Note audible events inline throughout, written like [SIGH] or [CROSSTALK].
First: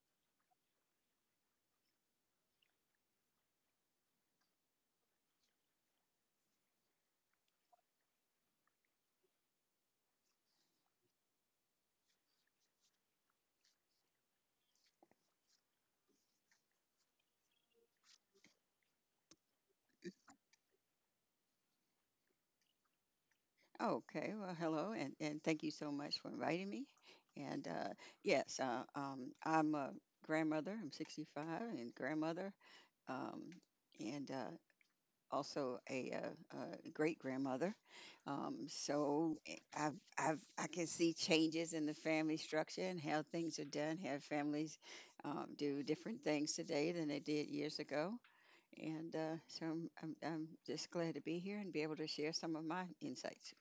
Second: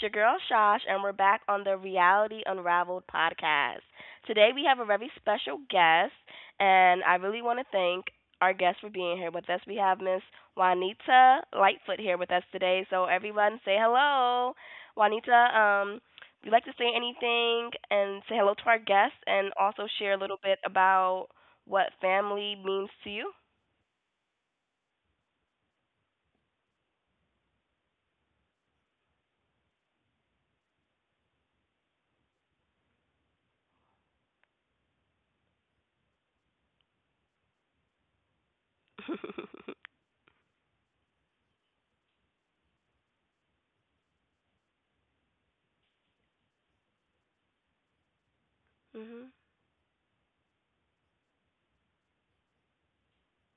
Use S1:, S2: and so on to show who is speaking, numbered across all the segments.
S1: your girl Shosh, and we're back on the Reality Unraveled podcast. Today we have a very special guest, and I really want to thank our guest for being here with us. We have Miss Juanita Lightfoot here with us today, so everyone say hello. Juanita, would you like to say anything and say hello to our guest, and also share a little bit about what family means to you?
S2: Okay, well, hello, and thank you so much for inviting me. And yes, I'm a grandmother. I'm 65 and grandmother, um, and also uh a great grandmother.
S1: [LAUGHS]
S2: I can see changes in the family structure and how things are done, how families do different things today than they did years ago. And
S1: Mhm.
S2: so I'm just glad to be here and be able to share some of my insights.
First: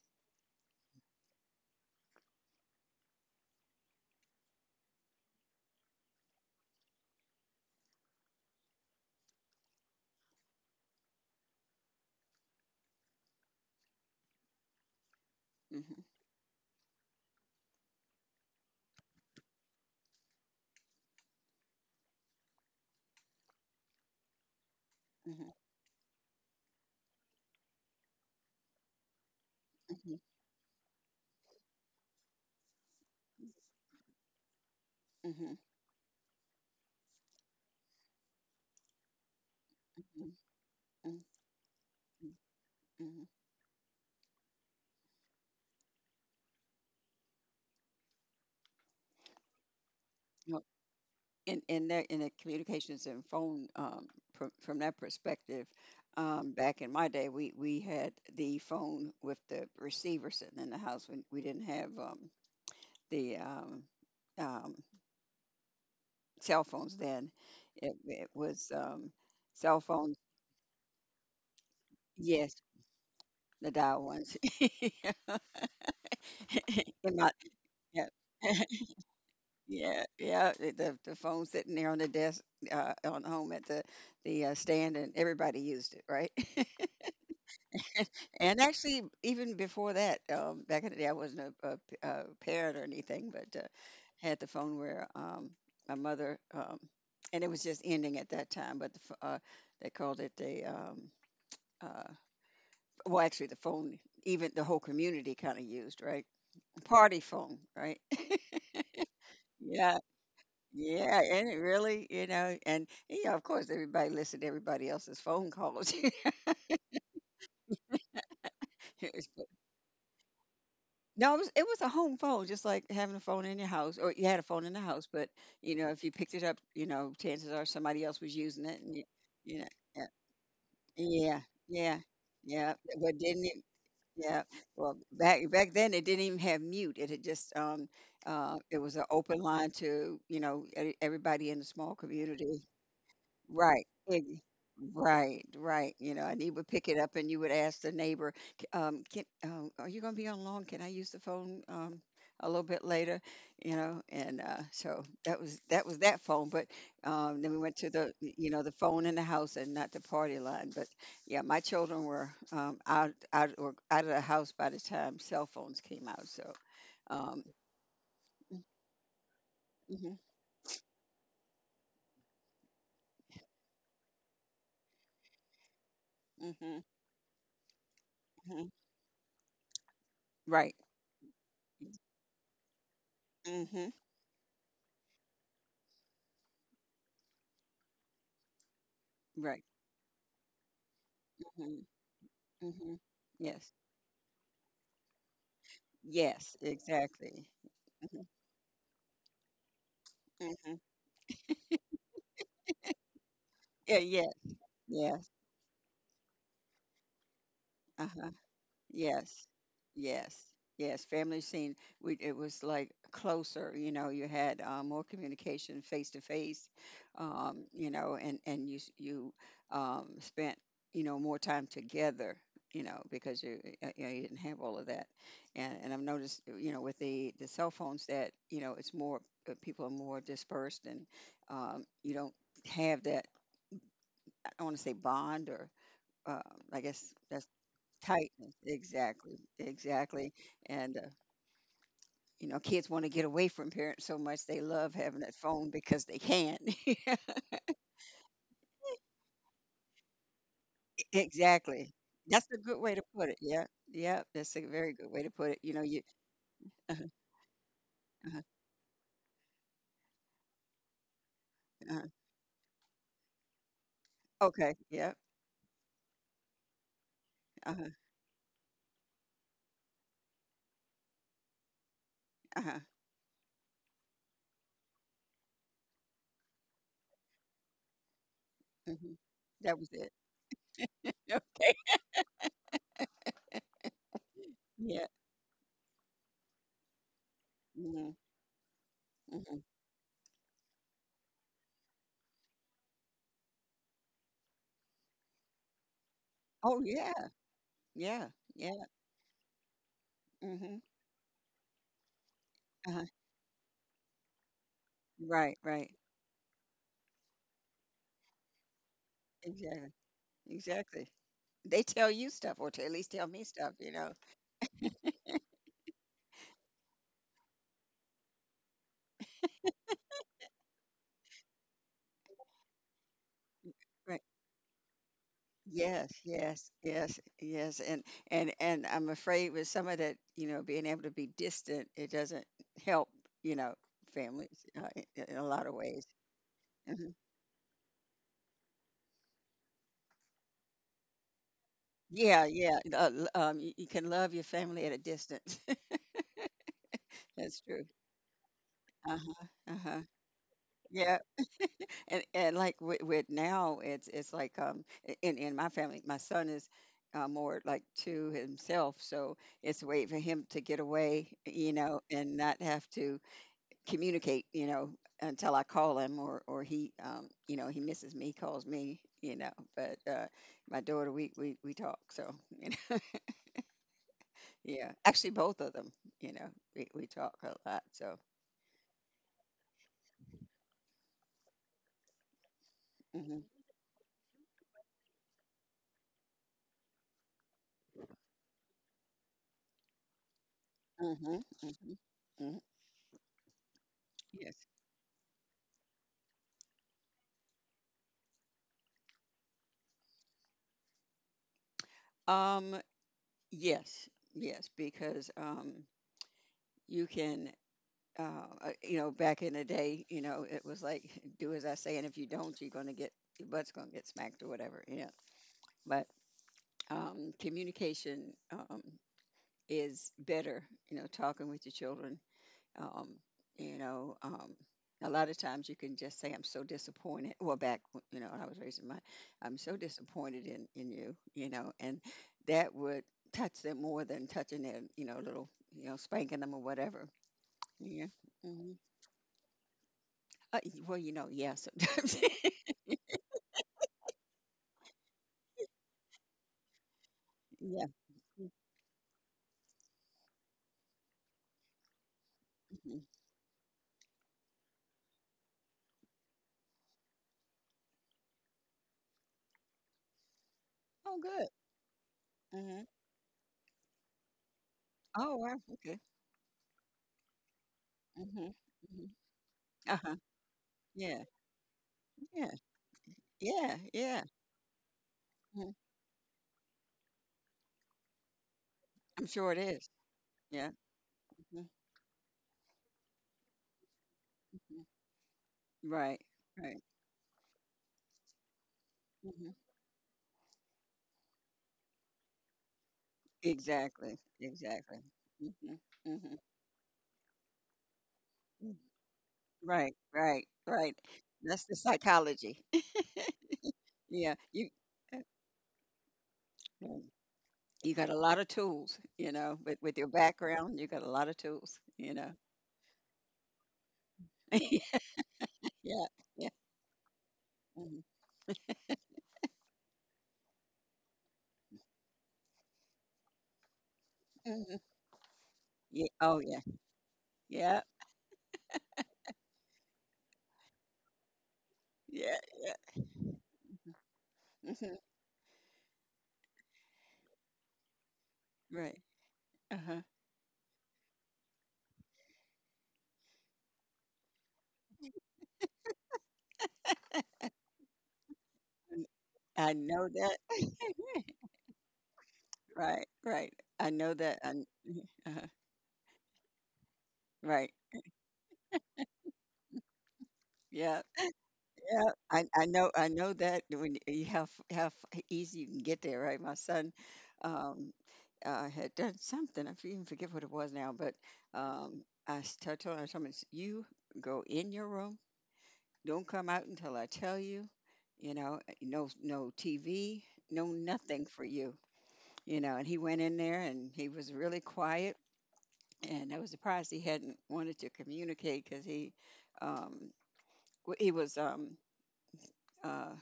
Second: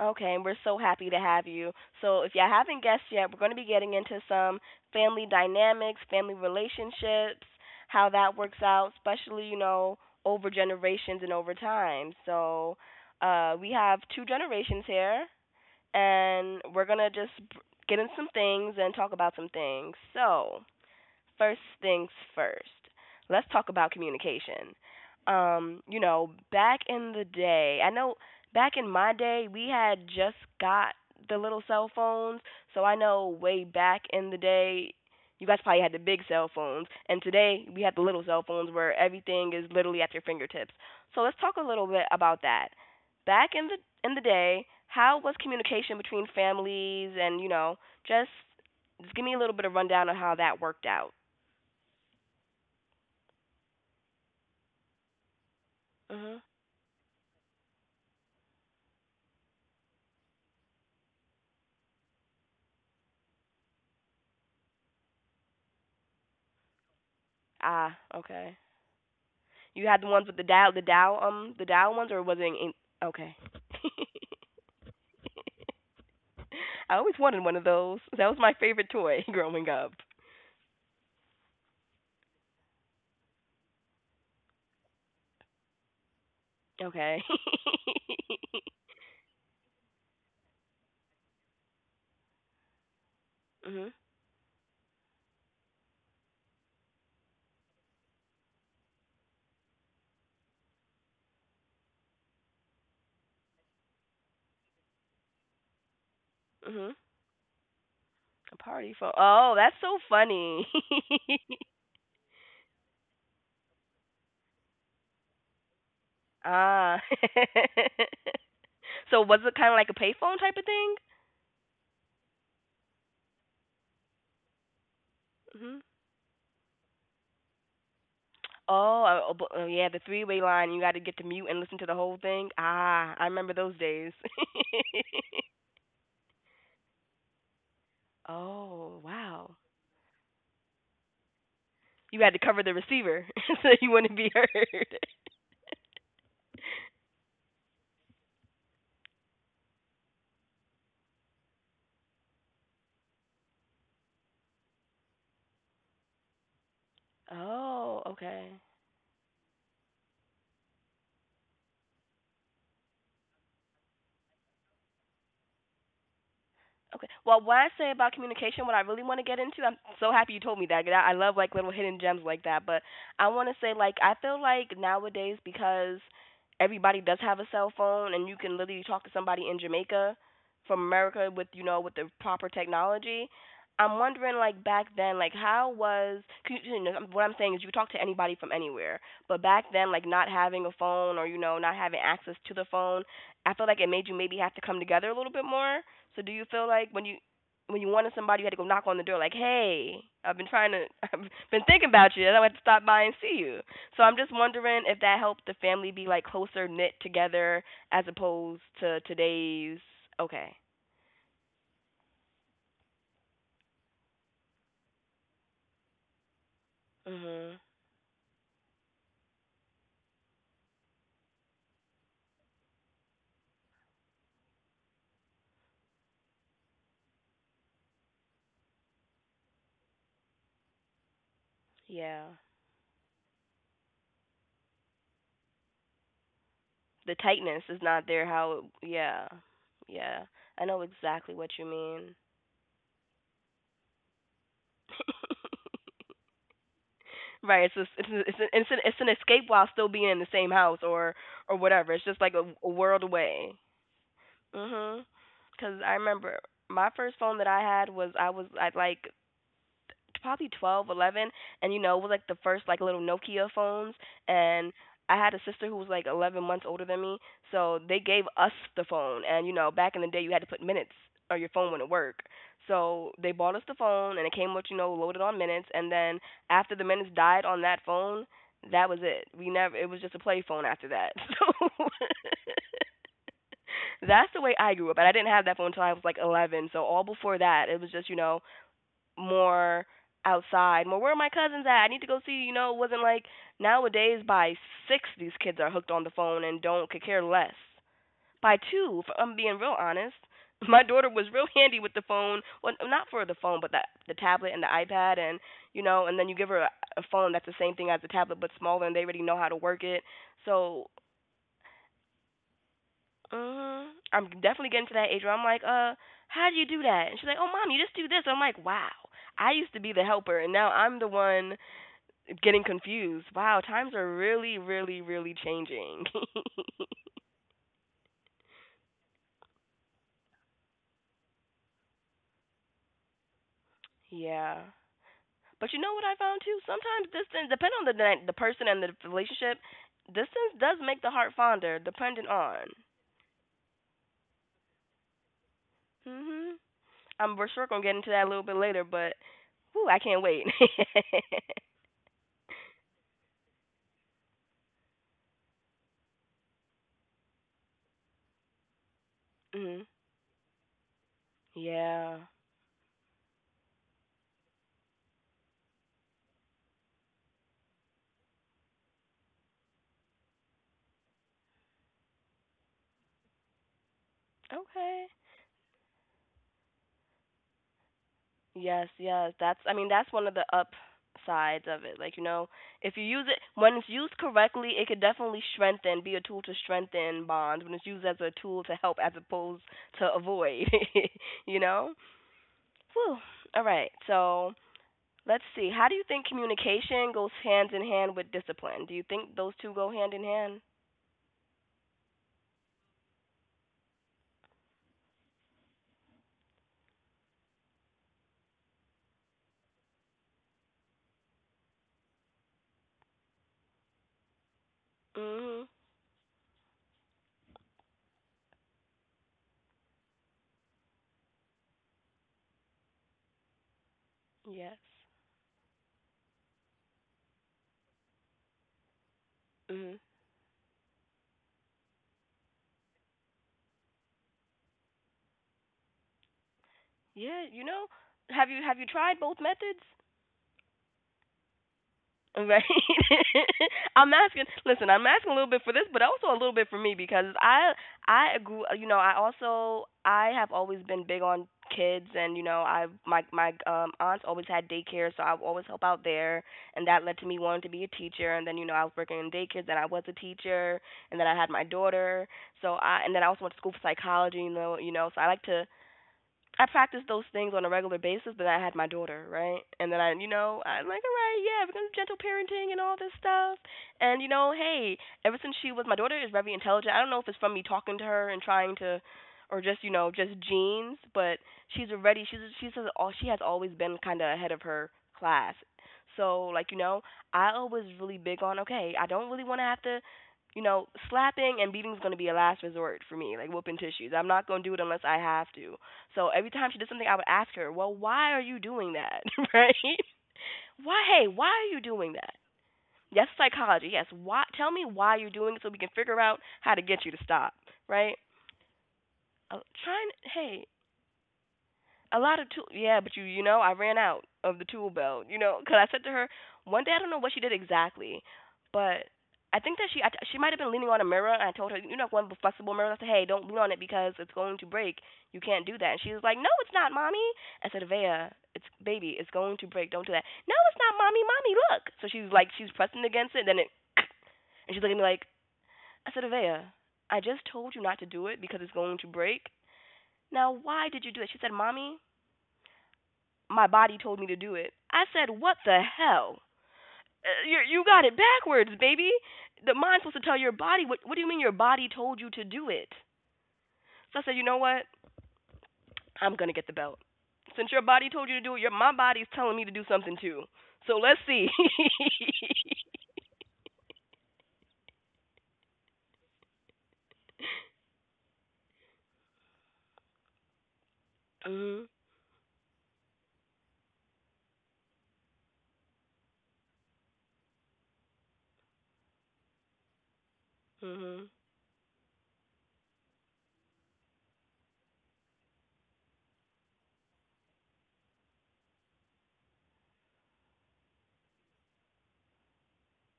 S1: Okay, and we're so happy to have you. So, if y'all haven't guessed yet, we're going to be getting into some family dynamics, family relationships, how that works out, especially, you know, over generations and over time. So, we have two generations here,
S2: hmm
S1: and we're going to just get in some things and talk about some things. So, first things first, let's talk about communication.
S2: hmm
S1: You know, back in the day, I know back in my day, we had
S2: Mhm,
S1: just got the little cell phones. So I know way back in the day, you
S2: mhm,
S1: guys probably had the big cell phones. And today, we have the little cell phones where everything is literally at your
S2: mhm,
S1: fingertips.
S2: mhm,
S1: So let's talk a little bit
S2: mhm,
S1: about that.
S2: mhm.
S1: Back in the day, how was communication between families and, you know, just just give me a little bit of rundown on how
S2: Yep.
S1: that worked out.
S2: In the communications and phone from that perspective,
S1: Mhm.
S2: back in my day, we had the phone with the receiver sitting in the house. We didn't have the um, cell phones then. It,
S1: Ah,
S2: it
S1: okay.
S2: was cell
S1: You had the
S2: phones.
S1: ones with the dial ones, or was it?
S2: Yes,
S1: Okay.
S2: the dial ones. [LAUGHS]
S1: I
S2: in
S1: always
S2: my
S1: wanted one of those.
S2: yeah,
S1: [LAUGHS] That was my favorite toy [LAUGHS] growing up.
S2: Yeah, yeah. The phone sitting there on the desk, on home at the stand, and everybody used it, right? [LAUGHS]
S1: Okay.
S2: And
S1: [LAUGHS]
S2: actually, even before that, back in the day, I wasn't a parent or anything, but
S1: Mhm.
S2: had the phone where my mother, and it was just ending at that time. But the, ph- they called it the uh, well, actually, the phone, even the whole community kind of used, right?
S1: Mhm.
S2: Party phone, right?
S1: A party phone.
S2: [LAUGHS]
S1: Oh, that's
S2: Yeah.
S1: so funny. [LAUGHS]
S2: Yeah, and it really, you know, and you know, of course, everybody listened to everybody else's phone calls. [LAUGHS]
S1: Ah.
S2: It
S1: [LAUGHS] So was
S2: was-
S1: it kind of like a payphone type of thing?
S2: no, it was a home phone, just like having a phone in your house, or you had a phone in the house, but you
S1: Mhm.
S2: know, if you picked it up, you know, chances are somebody else was using it, and you,
S1: Oh, oh,
S2: you know,
S1: oh, yeah, the
S2: yeah,
S1: three-way line. You got to get to
S2: yeah,
S1: mute and listen to the
S2: yeah,
S1: whole thing.
S2: yeah.
S1: Ah,
S2: But
S1: I
S2: didn't
S1: remember
S2: it?
S1: those days.
S2: Yeah.
S1: [LAUGHS]
S2: Well, back then, it didn't even have mute. It had just it was
S1: Oh,
S2: an open
S1: wow.
S2: line to you know everybody in the small
S1: You had to cover
S2: community.
S1: the receiver [LAUGHS] so
S2: Right.
S1: you wouldn't
S2: Ex
S1: be heard.
S2: right, right, you know, and he would pick it up and you would ask the neighbor, can, are you gonna be on loan? Can I use the phone, a little bit later? You know, and, so that was that phone, but, then we went to
S1: Oh,
S2: the, you
S1: okay.
S2: know, the phone in the house and not the party line, but yeah, my children were, or out of the house by the time cell phones came out, so,
S1: Okay.
S2: um,
S1: Well, what I say about communication, what I really want to get into, I'm
S2: mm-hmm,
S1: so happy you told me that. 'Cause I love like little hidden gems like that. But I want to say, like, I feel like nowadays because
S2: mm-hmm,
S1: everybody does have a cell phone and you can
S2: hmm
S1: literally talk to somebody in Jamaica
S2: right.
S1: from America with you know with the proper technology.
S2: Mm-hmm.
S1: I'm wondering, like, back then, like, how was, 'cause you know what I'm saying is you could talk to anybody from anywhere. But
S2: Right.
S1: back then, like, not having a phone, or, you know, not
S2: hmm
S1: having access to the
S2: Mm-hmm.
S1: phone, I feel
S2: Yes.
S1: like it made you maybe have to come together a little bit more. So do you
S2: Yes,
S1: feel like when you
S2: exactly.
S1: when you wanted
S2: Mhm,
S1: somebody, you had to go knock on the door, like, "Hey, I've been trying
S2: mhm.
S1: to, [LAUGHS] I've been thinking about you, and I had to stop by and see you."
S2: Yeah,
S1: So I'm
S2: yes,
S1: just wondering if that
S2: yes,
S1: helped the family be, like, closer knit together as
S2: uh-huh,
S1: opposed to
S2: yes,
S1: today's.
S2: yes,
S1: Okay.
S2: yes. Family scene, we it was like closer, you know, you had more communication face to face,
S1: Mhm.
S2: you know, you spent you know more time together, you know, because you, know, you didn't have all of that, and I've noticed, you know, with the cell phones that you know it's more people are more dispersed and you
S1: Yeah.
S2: don't have that I want to say bond or uh, I guess
S1: The
S2: that's
S1: tightness is not there.
S2: tightness.
S1: How? Yeah.
S2: Exactly,
S1: Yeah.
S2: exactly.
S1: I know
S2: And
S1: exactly what you mean.
S2: you know, kids want to get away from parents so much they love having that phone because they can't. [LAUGHS]
S1: Right. It's just, it's a- it's an, it's an it's an escape while still being in the same house or
S2: exactly.
S1: whatever. It's just like
S2: That's
S1: a,
S2: a
S1: a
S2: good way to
S1: world
S2: put it.
S1: away.
S2: Yeah, yeah. That's a very
S1: Mm-hmm.
S2: good way to put it. You know,
S1: Cause I
S2: you.
S1: remember my
S2: Uh-huh,
S1: first phone, that I had was I
S2: uh-huh,
S1: was at like probably 12, 11, and, you know, it
S2: uh-huh.
S1: was like the first like little Nokia phones, and
S2: Okay. Yeah.
S1: I had a sister who was like 11 months older than me, so
S2: Uh-huh,
S1: they gave us the phone, and, you know, back in the day you had to put minutes or your phone wouldn't work.
S2: uh-huh,
S1: So they bought us the phone and it came with, loaded on minutes, and then after the minutes died on that phone, that was
S2: mhm.
S1: it. We never
S2: That was
S1: it was
S2: it.
S1: just a
S2: [LAUGHS]
S1: play phone after that.
S2: Okay.
S1: [LAUGHS] So that's the way I grew up,
S2: Yeah.
S1: and I didn't have that phone until I was like 11. So all before that, it was
S2: hmm
S1: just,
S2: hmm
S1: more outside, more, where are my cousins at? I need to go see. You know, it wasn't like nowadays, by six these kids are hooked on the phone and
S2: Oh
S1: don't could care
S2: yeah.
S1: less.
S2: Yeah.
S1: By
S2: Yeah.
S1: two, if I'm being real honest, [LAUGHS]
S2: hmm
S1: my daughter was real handy with the phone. Well,
S2: Uh-huh.
S1: not for the phone, but the tablet and the iPad, and,
S2: Right.
S1: you
S2: Right.
S1: know, and then you give her a phone that's the same thing as the tablet but smaller, and they already know how to work
S2: Exactly.
S1: it. So.
S2: Exactly. They tell you stuff, or to at least tell me stuff,
S1: Mhm.
S2: you know.
S1: I'm definitely getting to that age where I'm like, how do you do that? And she's like, oh, mom, you just do this. I'm like, wow. I used to be the helper, and now I'm the one getting confused. Wow, times are
S2: Right.
S1: really, really, really changing.
S2: Yes, yes,
S1: [LAUGHS]
S2: yes, yes. And I'm afraid with some of that, you know, being able to be distant, it doesn't help, you know,
S1: Yeah.
S2: families in a lot
S1: But
S2: of
S1: you know what
S2: ways.
S1: I found too? Sometimes
S2: Mhm.
S1: distance, depending on the person and the relationship, distance does make the heart fonder, dependent
S2: Yeah,
S1: on.
S2: yeah. You, you can love your family at a distance. [LAUGHS]
S1: Mhm. I'm we're
S2: That's
S1: sure gonna
S2: true.
S1: get into that a little bit later,
S2: Uh
S1: but
S2: huh. Uh
S1: whew,
S2: huh.
S1: I can't wait.
S2: Yeah. And like with now it's like in my family my son is more like to himself so
S1: [LAUGHS]
S2: it's a
S1: Mhm.
S2: way for him to get away you know
S1: Yeah.
S2: and not have to communicate you know until I call him or he you know he misses me calls me you know but my daughter we talk so [LAUGHS] you know yeah
S1: Okay.
S2: actually both of them you know we talk a lot so
S1: Yes, yes. That's I mean that's one of the upsides of it. Like, you know, if you use
S2: hmm
S1: it when it's used correctly, it could definitely strengthen, be a tool to strengthen bonds when it's used as a tool to help as opposed to avoid,
S2: hmm hmm
S1: [LAUGHS] you know?
S2: hmm
S1: Whew. All right. So,
S2: yes
S1: let's see. How do you think communication goes hand in hand with discipline? Do you think those two go hand in hand?
S2: um Yes, yes, because you can, uh, you know, back in the day, you know, it was like [LAUGHS] do as I say, and if you don't, you're going to get your butt's going to get smacked or whatever, you know.
S1: Mhm.
S2: But communication is better, you know, talking with your children um, you know, um,
S1: Yes.
S2: a lot of times you can just say, "I'm so disappointed." You know, when I was raising my, I'm so
S1: Mhm.
S2: disappointed in you. You know, and that would touch them more than touching their, you know, little, you know, spanking them or whatever.
S1: Yeah, you know,
S2: Yeah.
S1: have you
S2: hmm
S1: have you tried both methods?
S2: Well, you know, yes. [LAUGHS]
S1: Right. [LAUGHS] I'm asking. Listen, I'm asking a little bit for this, but also a little bit for me because I
S2: yeah.
S1: I grew. You know, I also I have always been big on kids, and, you know, I
S2: hmm
S1: my my aunts always had daycare, so I've always helped out there, and that led to me wanting to be a teacher. And then, you know, I was working in daycare, then I was a teacher,
S2: Oh,
S1: and then I
S2: good.
S1: had my daughter. So
S2: Hmm
S1: I and then I also went to school for psychology. You know, so I
S2: Oh,
S1: like
S2: wow.
S1: to
S2: Okay.
S1: I practice those things on a regular basis, but
S2: hmm
S1: I had my
S2: hmm
S1: daughter, right? And then I,
S2: Uh-huh.
S1: you know, I'm like, all
S2: Yeah.
S1: right, yeah, we're gonna do gentle
S2: Yeah.
S1: parenting and all this stuff.
S2: Yeah. Yeah.
S1: And, you know, hey, ever since
S2: Mhm.
S1: she was my daughter is very intelligent. I don't know if it's from me talking to her and trying to,
S2: I'm sure it
S1: or just,
S2: is.
S1: you know, just
S2: Yeah.
S1: genes, but
S2: hmm
S1: she's already she's all she has always been kind of ahead of her class.
S2: Right.
S1: So, like, you
S2: Right.
S1: know, I always really big on, okay, I don't really
S2: Mm-hmm.
S1: want to have to, slapping and beating is going to be a last resort for me, like whooping tissues.
S2: Exactly,
S1: I'm not going to do it
S2: exactly.
S1: unless I have
S2: hmm
S1: to. So
S2: hmm
S1: every time she did something, I would ask her, "Well, why are you doing that?" [LAUGHS] Right?
S2: Right, right, right.
S1: Why? Hey, why
S2: That's
S1: are
S2: the
S1: you doing that?
S2: psychology. [LAUGHS]
S1: Yes, psychology. Yes,
S2: Yeah,
S1: why?
S2: you
S1: Tell me
S2: uh,
S1: why you're doing it so we can figure out how to
S2: mm,
S1: get you to stop.
S2: you got
S1: Right?
S2: a lot of tools, you know,
S1: I'm
S2: with your
S1: trying. Hey,
S2: background, you got a lot of tools, you
S1: a
S2: know.
S1: lot of tool, yeah, but you know I ran out of the tool
S2: [LAUGHS]
S1: belt, you know, 'cause I said
S2: Yeah,
S1: to her
S2: yeah.
S1: one day, I don't know what she did
S2: hmm
S1: exactly, but I think that she might have been leaning on a mirror, and I told her, you know, one of the flexible mirrors, I said, "Hey, don't lean on it, because it's going to
S2: hmm
S1: break, you can't do that." And
S2: Yeah.
S1: she was like,
S2: Oh,
S1: "No,
S2: yeah.
S1: it's not, mommy." I
S2: Yeah.
S1: said, "Vea, it's, baby, it's going to break, don't do that." "No, it's not, mommy, mommy, look." So she's
S2: Yeah.
S1: like, she's
S2: Yeah.
S1: pressing against it, then it and she's
S2: hmm
S1: looking at me like. I said, "Vea, I just told you not to do it because it's
S2: Right.
S1: going to break.
S2: Uh-huh.
S1: Now why did you do it?" She said, "Mommy, my body told me to do it." I said, "What the hell? You got it backwards, baby.
S2: I
S1: The
S2: know
S1: mind's supposed to
S2: that.
S1: tell your body. What do you mean
S2: [LAUGHS]
S1: your body told you to do it?"
S2: Right. Right. I know
S1: So I said,
S2: that.
S1: "You know what?
S2: Uh-huh.
S1: I'm gonna get the belt.
S2: Right.
S1: Since your body told you to do it, your my body's telling me to do something too. So
S2: Yeah.
S1: let's see."
S2: Yeah,
S1: [LAUGHS]
S2: I know that when you have how easy you can get there, right? My son um, had done something. Even forget what it was now, but
S1: Mhm.
S2: I told him, "It's- you go in your room, don't come out until I tell you. You know, no no TV, no nothing
S1: Mhm.
S2: for you. You know." And he went in there, and he was really quiet. And I was surprised he hadn't wanted to communicate because um, he was uh,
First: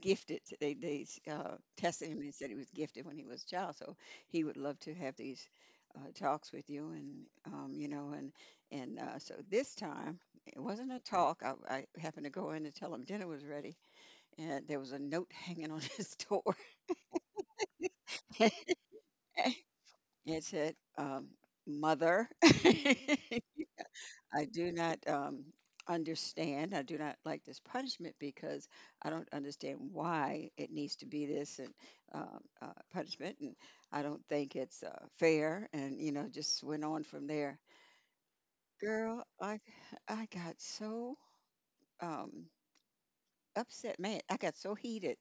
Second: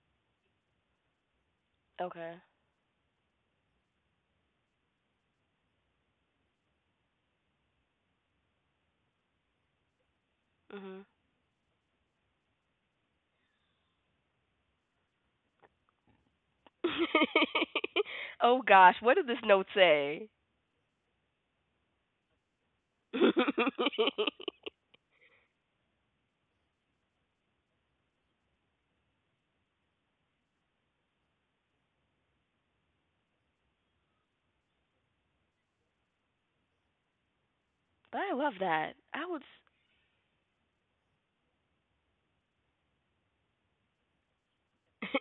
S2: gifted. They tested him and
S1: Okay.
S2: said he was gifted when he was a child. So he would love to have these talks with you, and so this time it wasn't a
S1: Mhm.
S2: talk. I happened to go in to tell him dinner was ready, and there was a note [LAUGHS] hanging on his door.
S1: [LAUGHS]
S2: [LAUGHS]
S1: Oh gosh, what did this note say?
S2: it said, "Mother." [LAUGHS]
S1: [LAUGHS] But
S2: I do not understand. I do not like this punishment because I don't understand why it needs to be this and punishment, and I don't think it's fair. And you know, just went on from there.
S1: I love that. I
S2: Girl,
S1: would
S2: I got so um, upset, man. I got so heated.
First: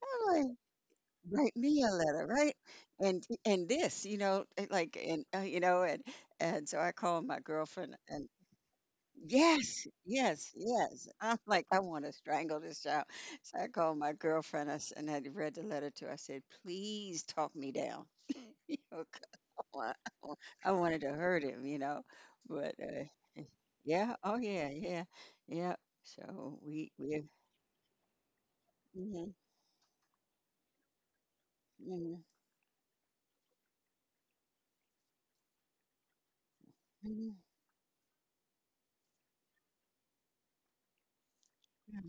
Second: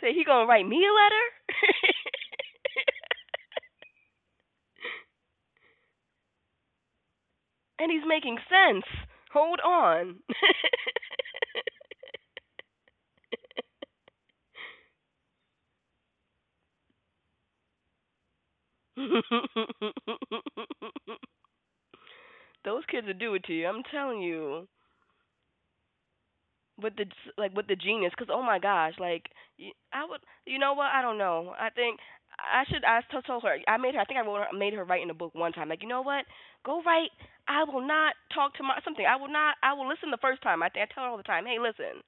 S1: say he
S2: I'm
S1: gonna
S2: like,
S1: write me a
S2: write me a
S1: letter. [LAUGHS]
S2: letter, right? And this, you know, it like and you know, and so I called my
S1: And
S2: girlfriend
S1: he's
S2: and.
S1: making sense. Hold
S2: Yes,
S1: on.
S2: yes, yes. I'm like, I want to strangle this child. So I called my girlfriend and I read the letter to her. I said, please talk me down. [LAUGHS] Oh, come on. I wanted to hurt him, you know.
S1: [LAUGHS]
S2: But
S1: Those kids will do it to you. I'm
S2: yeah,
S1: telling
S2: oh
S1: you.
S2: yeah, yeah, yeah. So we
S1: With the
S2: we
S1: Like with the genius, because oh my gosh,
S2: hmm
S1: like y- I would you know what I don't know I think
S2: hmm
S1: I should I t- told her I made her I think I wrote her, made her write in a book one time, like, you know what? Go write.
S2: hmm
S1: I will not talk to my something. I will not, I will listen the first time. I think I tell her all the time, hey, listen,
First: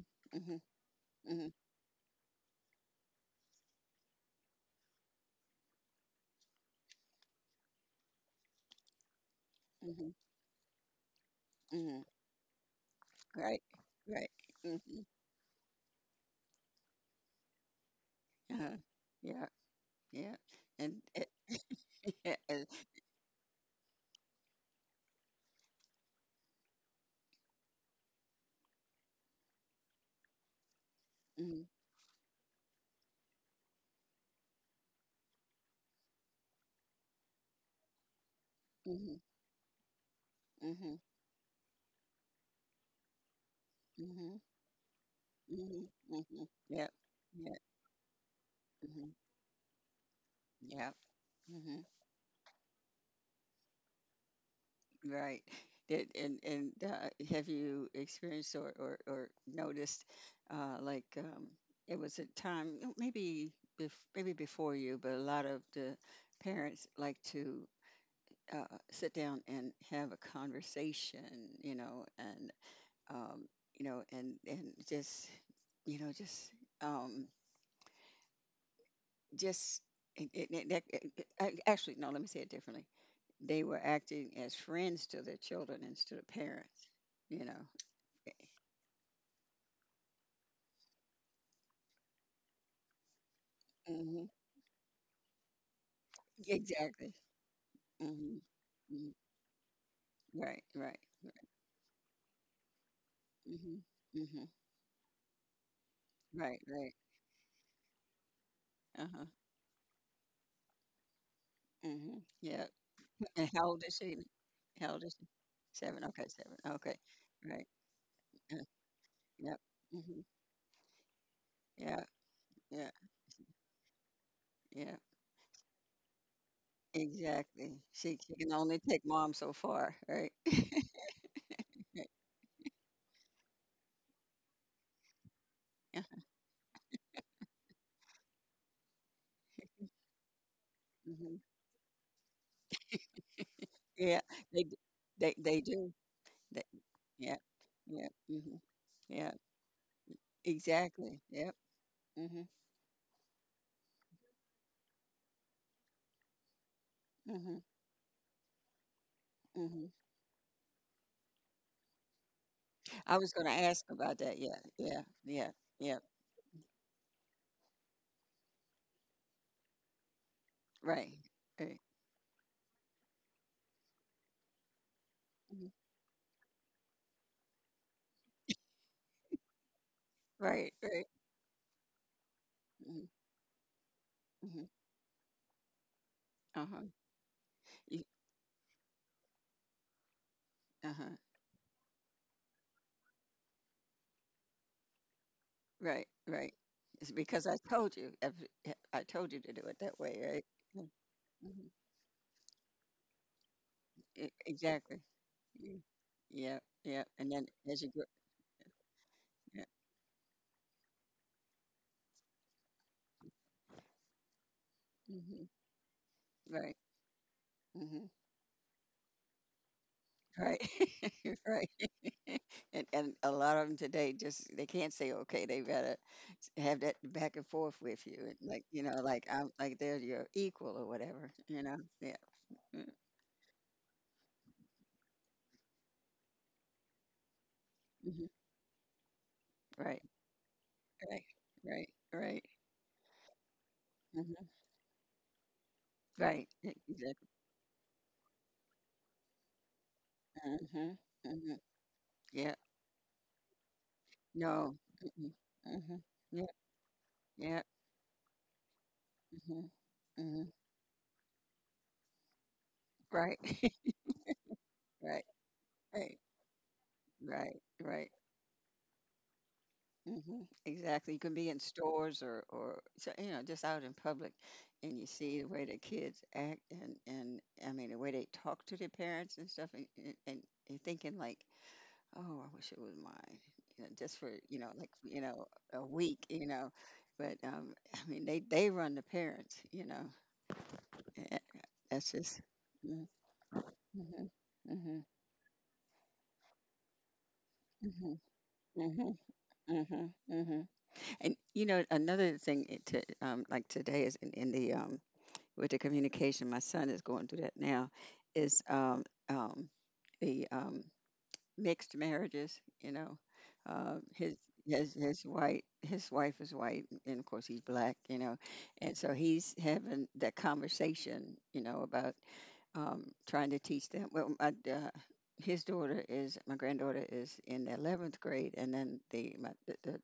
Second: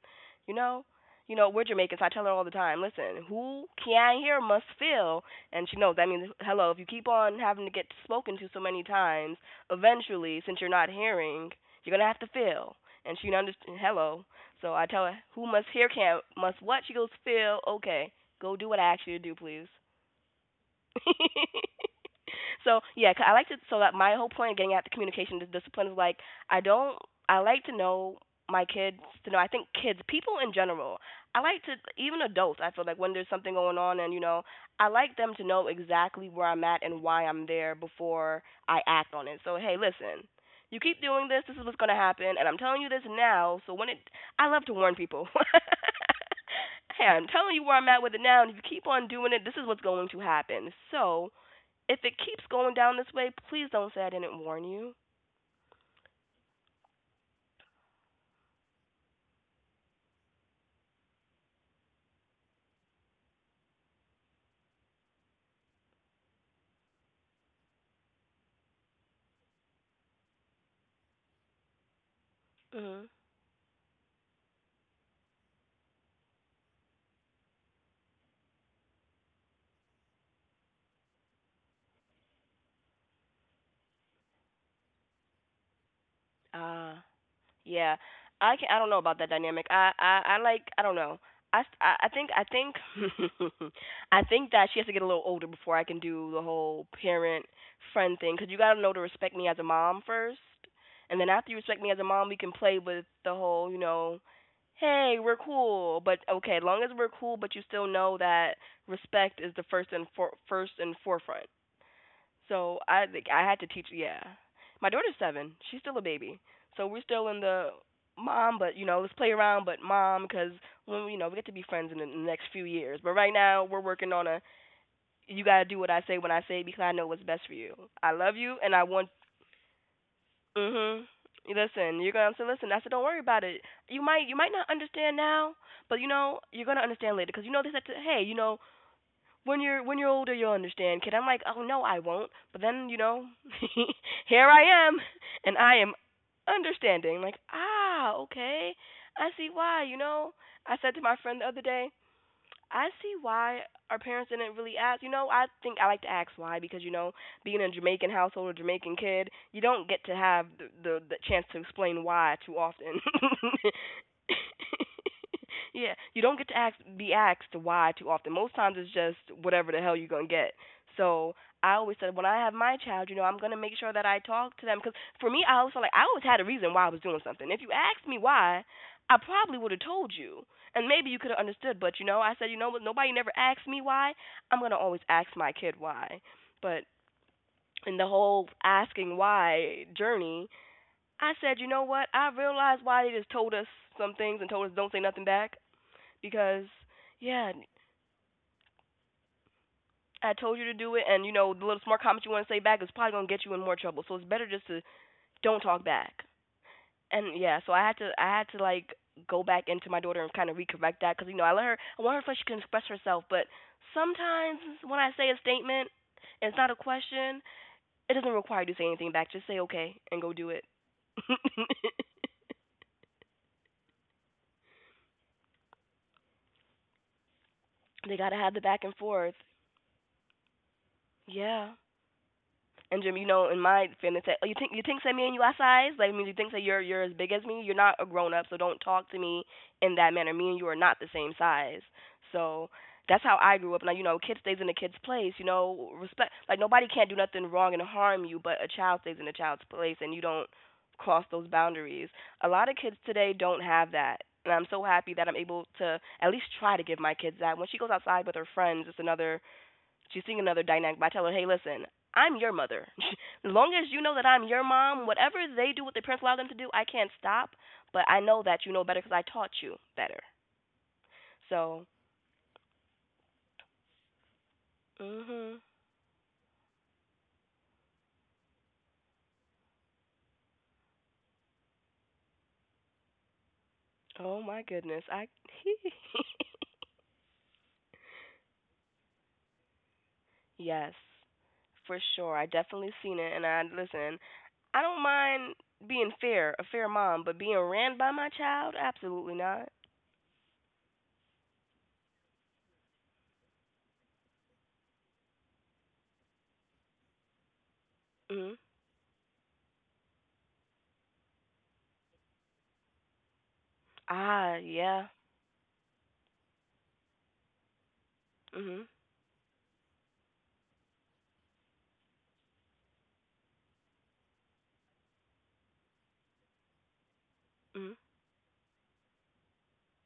S1: you
S2: hmm
S1: know you know,
S2: hmm
S1: we're Jamaicans. So I tell her all the time, listen, who can hear must feel, and she knows that means hello. If you keep on having to get spoken to so many times,
S2: hmm
S1: eventually, since you're not hearing, you're going
S2: hmm
S1: to have to feel, and she
S2: right,
S1: understands hello.
S2: right.
S1: So
S2: hmm
S1: I tell her, who must hear can must what? She goes, Phil, okay, go do what
S2: uh
S1: I asked you to do,
S2: Yeah,
S1: please.
S2: yeah. And it,
S1: [LAUGHS] So
S2: [LAUGHS]
S1: yeah, I like to. So that, my whole point of getting at the communication discipline is, like, I don't. I like to know my kids to know. I think kids, people in general, I like
S2: hmm
S1: to, even adults. I feel like when there's something going on, and, I like them to know exactly where I'm at and why I'm there before I act
S2: hmm
S1: on it. So hey, listen, you keep doing this, this is what's going to happen, and I'm telling you this now, so when it,
S2: hmm
S1: I love to warn people.
S2: Mhm, mhm. Yep.
S1: [LAUGHS] Hey, I'm telling
S2: Yep.
S1: you where I'm at with it now, and if you keep on
S2: Mhm.
S1: doing it, this is what's going to happen.
S2: Yep.
S1: So,
S2: Mhm.
S1: if it keeps going down this way, please don't say I didn't warn you.
S2: Right. Did and have you experienced or noticed uh, like um, it was a time you know, maybe bef maybe before you, but a lot of the parents like to sit down and have a conversation, you know, and
S1: Mm-hmm.
S2: um, you know, and just you know um, just it, it, it, that- it, I- actually no, let me say it differently they were acting as friends to their children instead of parents,
S1: Uh,
S2: you know.
S1: Yeah, I can, I don't know about that dynamic. I like, I don't know. I think i think [LAUGHS] I
S2: Hmm
S1: think that she has to get a little older before I can do the whole
S2: Exactly.
S1: parent friend
S2: hmm
S1: thing. Cause you gotta know to
S2: hmm
S1: respect me as a mom first,
S2: Right, right.
S1: and then after you respect me as a mom, we can play with the
S2: hmm
S1: whole, you know,
S2: hmm
S1: hey, we're cool, but okay,
S2: Right,
S1: as long
S2: right.
S1: as we're cool, but you still know that
S2: Uh-huh.
S1: respect is the first and for, first and forefront.
S2: hmm Yeah.
S1: So I think I
S2: And
S1: had
S2: how
S1: to
S2: old
S1: teach.
S2: is
S1: Yeah,
S2: she?
S1: my
S2: How old is
S1: daughter's
S2: she?
S1: seven. She's still
S2: Seven.
S1: a
S2: Okay,
S1: baby.
S2: seven.
S1: So
S2: Okay.
S1: we're still in
S2: Right.
S1: the mom,
S2: Uh,
S1: but you know, let's play
S2: yep.
S1: around, but
S2: hmm
S1: mom, because when, you know, we get to be friends
S2: Yeah,
S1: in the next few
S2: yeah,
S1: years. But right now we're working on a.
S2: yeah.
S1: You gotta do what I say when I say it because I know what's best for you.
S2: Exactly.
S1: I
S2: She
S1: love
S2: can
S1: you and
S2: only
S1: I
S2: take
S1: want.
S2: mom so far, right? [LAUGHS]
S1: Mhm. Listen,
S2: Right.
S1: you're gonna say. Listen, I said, don't worry about it. You might not understand now, but
S2: Yeah.
S1: you know you're gonna understand later because you know this. That, hey, you know, when you're, when you're older, you'll understand, kid. I'm
S2: hmm
S1: like, oh no, I won't. But then, you know,
S2: Yeah.
S1: [LAUGHS] here
S2: They, d-
S1: I am, [LAUGHS] and
S2: they
S1: I
S2: do.
S1: am
S2: They,
S1: understanding, like,
S2: yeah. Yeah.
S1: ah,
S2: hmm
S1: okay, I
S2: Yeah.
S1: see why, you know. I said to my
S2: Exactly.
S1: friend the
S2: Yep.
S1: other day,
S2: Mhm.
S1: I see why our parents didn't really ask. You know, I think I like to ask why, because, being
S2: Mhm.
S1: a Jamaican household, a Jamaican kid, you don't
S2: Mhm.
S1: get to have the chance to explain why too often. [LAUGHS]
S2: I was going to ask about that. Yeah. Yeah. Yeah.
S1: Yeah,
S2: Yeah.
S1: you don't get to ask, be asked why too often. Most times it's just whatever the hell you're gonna get.
S2: Right.
S1: So I
S2: Right.
S1: always said, when I have my child, you know, I'm gonna make sure that I talk to them because for me, I
S2: Mhm.
S1: always felt like I always had a reason why I was doing something. If you asked me why, I probably would have told you.
S2: Right.
S1: And
S2: Right.
S1: maybe you could have understood, but, you know, I said, you know what?
S2: Mhm.
S1: Nobody never asked me why. I'm
S2: Mhm.
S1: gonna always ask my kid why.
S2: Uh huh.
S1: But in the whole asking why journey,
S2: Uh huh.
S1: I said, you know what? I realized why they just told us some things and told us don't say nothing back,
S2: Right. Right.
S1: because
S2: It's because
S1: yeah,
S2: I told you. I told you to do it that way.
S1: I
S2: Right.
S1: told you to
S2: Yeah.
S1: do it, and you know the
S2: Mhm.
S1: little smart comment you want to say back is probably gonna get you in more trouble. So it's better just to
S2: Exactly.
S1: don't
S2: Yeah.
S1: talk back.
S2: Yeah. Yeah. And
S1: And
S2: then
S1: yeah, so
S2: as
S1: I
S2: you
S1: had
S2: grow.
S1: to, I had to, like, go
S2: Yeah.
S1: back into my daughter and kind of recorrect that, because, you know, I let her, I want her to feel she can express herself, but sometimes when I say a
S2: Mhm.
S1: statement, it's not
S2: Right.
S1: a question.
S2: Mhm.
S1: It doesn't require you to say anything back. Just say okay and go do
S2: Right.
S1: it.
S2: [LAUGHS] right.
S1: [LAUGHS]
S2: [LAUGHS] And a lot of them today just they can't say okay. They gotta have that back and forth with you,
S1: They
S2: and
S1: gotta have
S2: like
S1: the
S2: you
S1: back
S2: know,
S1: and
S2: like
S1: forth.
S2: I'm like they're your equal or whatever. You know,
S1: Yeah.
S2: yeah, mm,
S1: And Jim, you know, in my feelings, that, oh, you think, you think that me and you are size? Like, I mean, you think that you're as big as me? You're not a
S2: mm-hmm.
S1: grown up, so don't talk to me in
S2: Right,
S1: that manner. Me and you are not the
S2: right,
S1: same size.
S2: right, right,
S1: So that's how I grew up. Now, you know, a kid
S2: hmm,
S1: stays in a kid's place. You know, respect.
S2: right,
S1: Like,
S2: e-
S1: nobody can't do
S2: exactly.
S1: nothing wrong and harm you, but a child stays in a child's place, and you don't
S2: Hmm.
S1: cross those
S2: Hmm.
S1: boundaries. A
S2: Yeah,
S1: lot of kids today don't have that. And I'm
S2: no,
S1: so happy that
S2: mm,
S1: I'm able
S2: mm-hmm.
S1: to at
S2: Yeah,
S1: least try to give my kids that.
S2: yeah,
S1: When she goes outside with her friends, it's another.
S2: hmm,
S1: She's seeing
S2: hmm,
S1: another dynamic. By telling her, hey, listen, I'm your mother. [LAUGHS]
S2: right,
S1: As long as
S2: [LAUGHS]
S1: you know that I'm your mom,
S2: right,
S1: whatever they do, what their
S2: right,
S1: parents allow them to do, I can't stop.
S2: right,
S1: But
S2: right.
S1: I know that you know better because I taught you better.
S2: Mhm. Exactly. You can be in
S1: So,
S2: stores, or so, you know, just out in public, and
S1: mm,
S2: you see the
S1: mhm.
S2: way the kids act, and I mean the way they talk to their parents and stuff, and and you're thinking like, oh, I wish it was mine, just for
S1: Oh my goodness. I
S2: a week, but I mean they run the parents, you know.
S1: [LAUGHS] yes,
S2: Eh, eh,
S1: for
S2: that's just.
S1: sure. I definitely seen it, and I
S2: Mm-hmm.
S1: listen. I
S2: Mm-hmm.
S1: don't mind being fair, a fair mom, but being ran
S2: Mm-hmm.
S1: by my child,
S2: Mm-hmm.
S1: absolutely not.
S2: Mm-hmm. Mm-hmm, mm-hmm. And you know, another thing it to like today is in the with the communication. My son is going through that now.
S1: Mm, mhm.
S2: Is the mixed marriages? You know, uh, his
S1: Ah,
S2: his
S1: yeah.
S2: his white his wife is white, and of course he's black. You know,
S1: Mm, mhm.
S2: and so he's having that conversation. You know, about trying to teach them. Well, his daughter is my granddaughter is in the
S1: Mm, mhm.
S2: 11th grade, and then the my the, the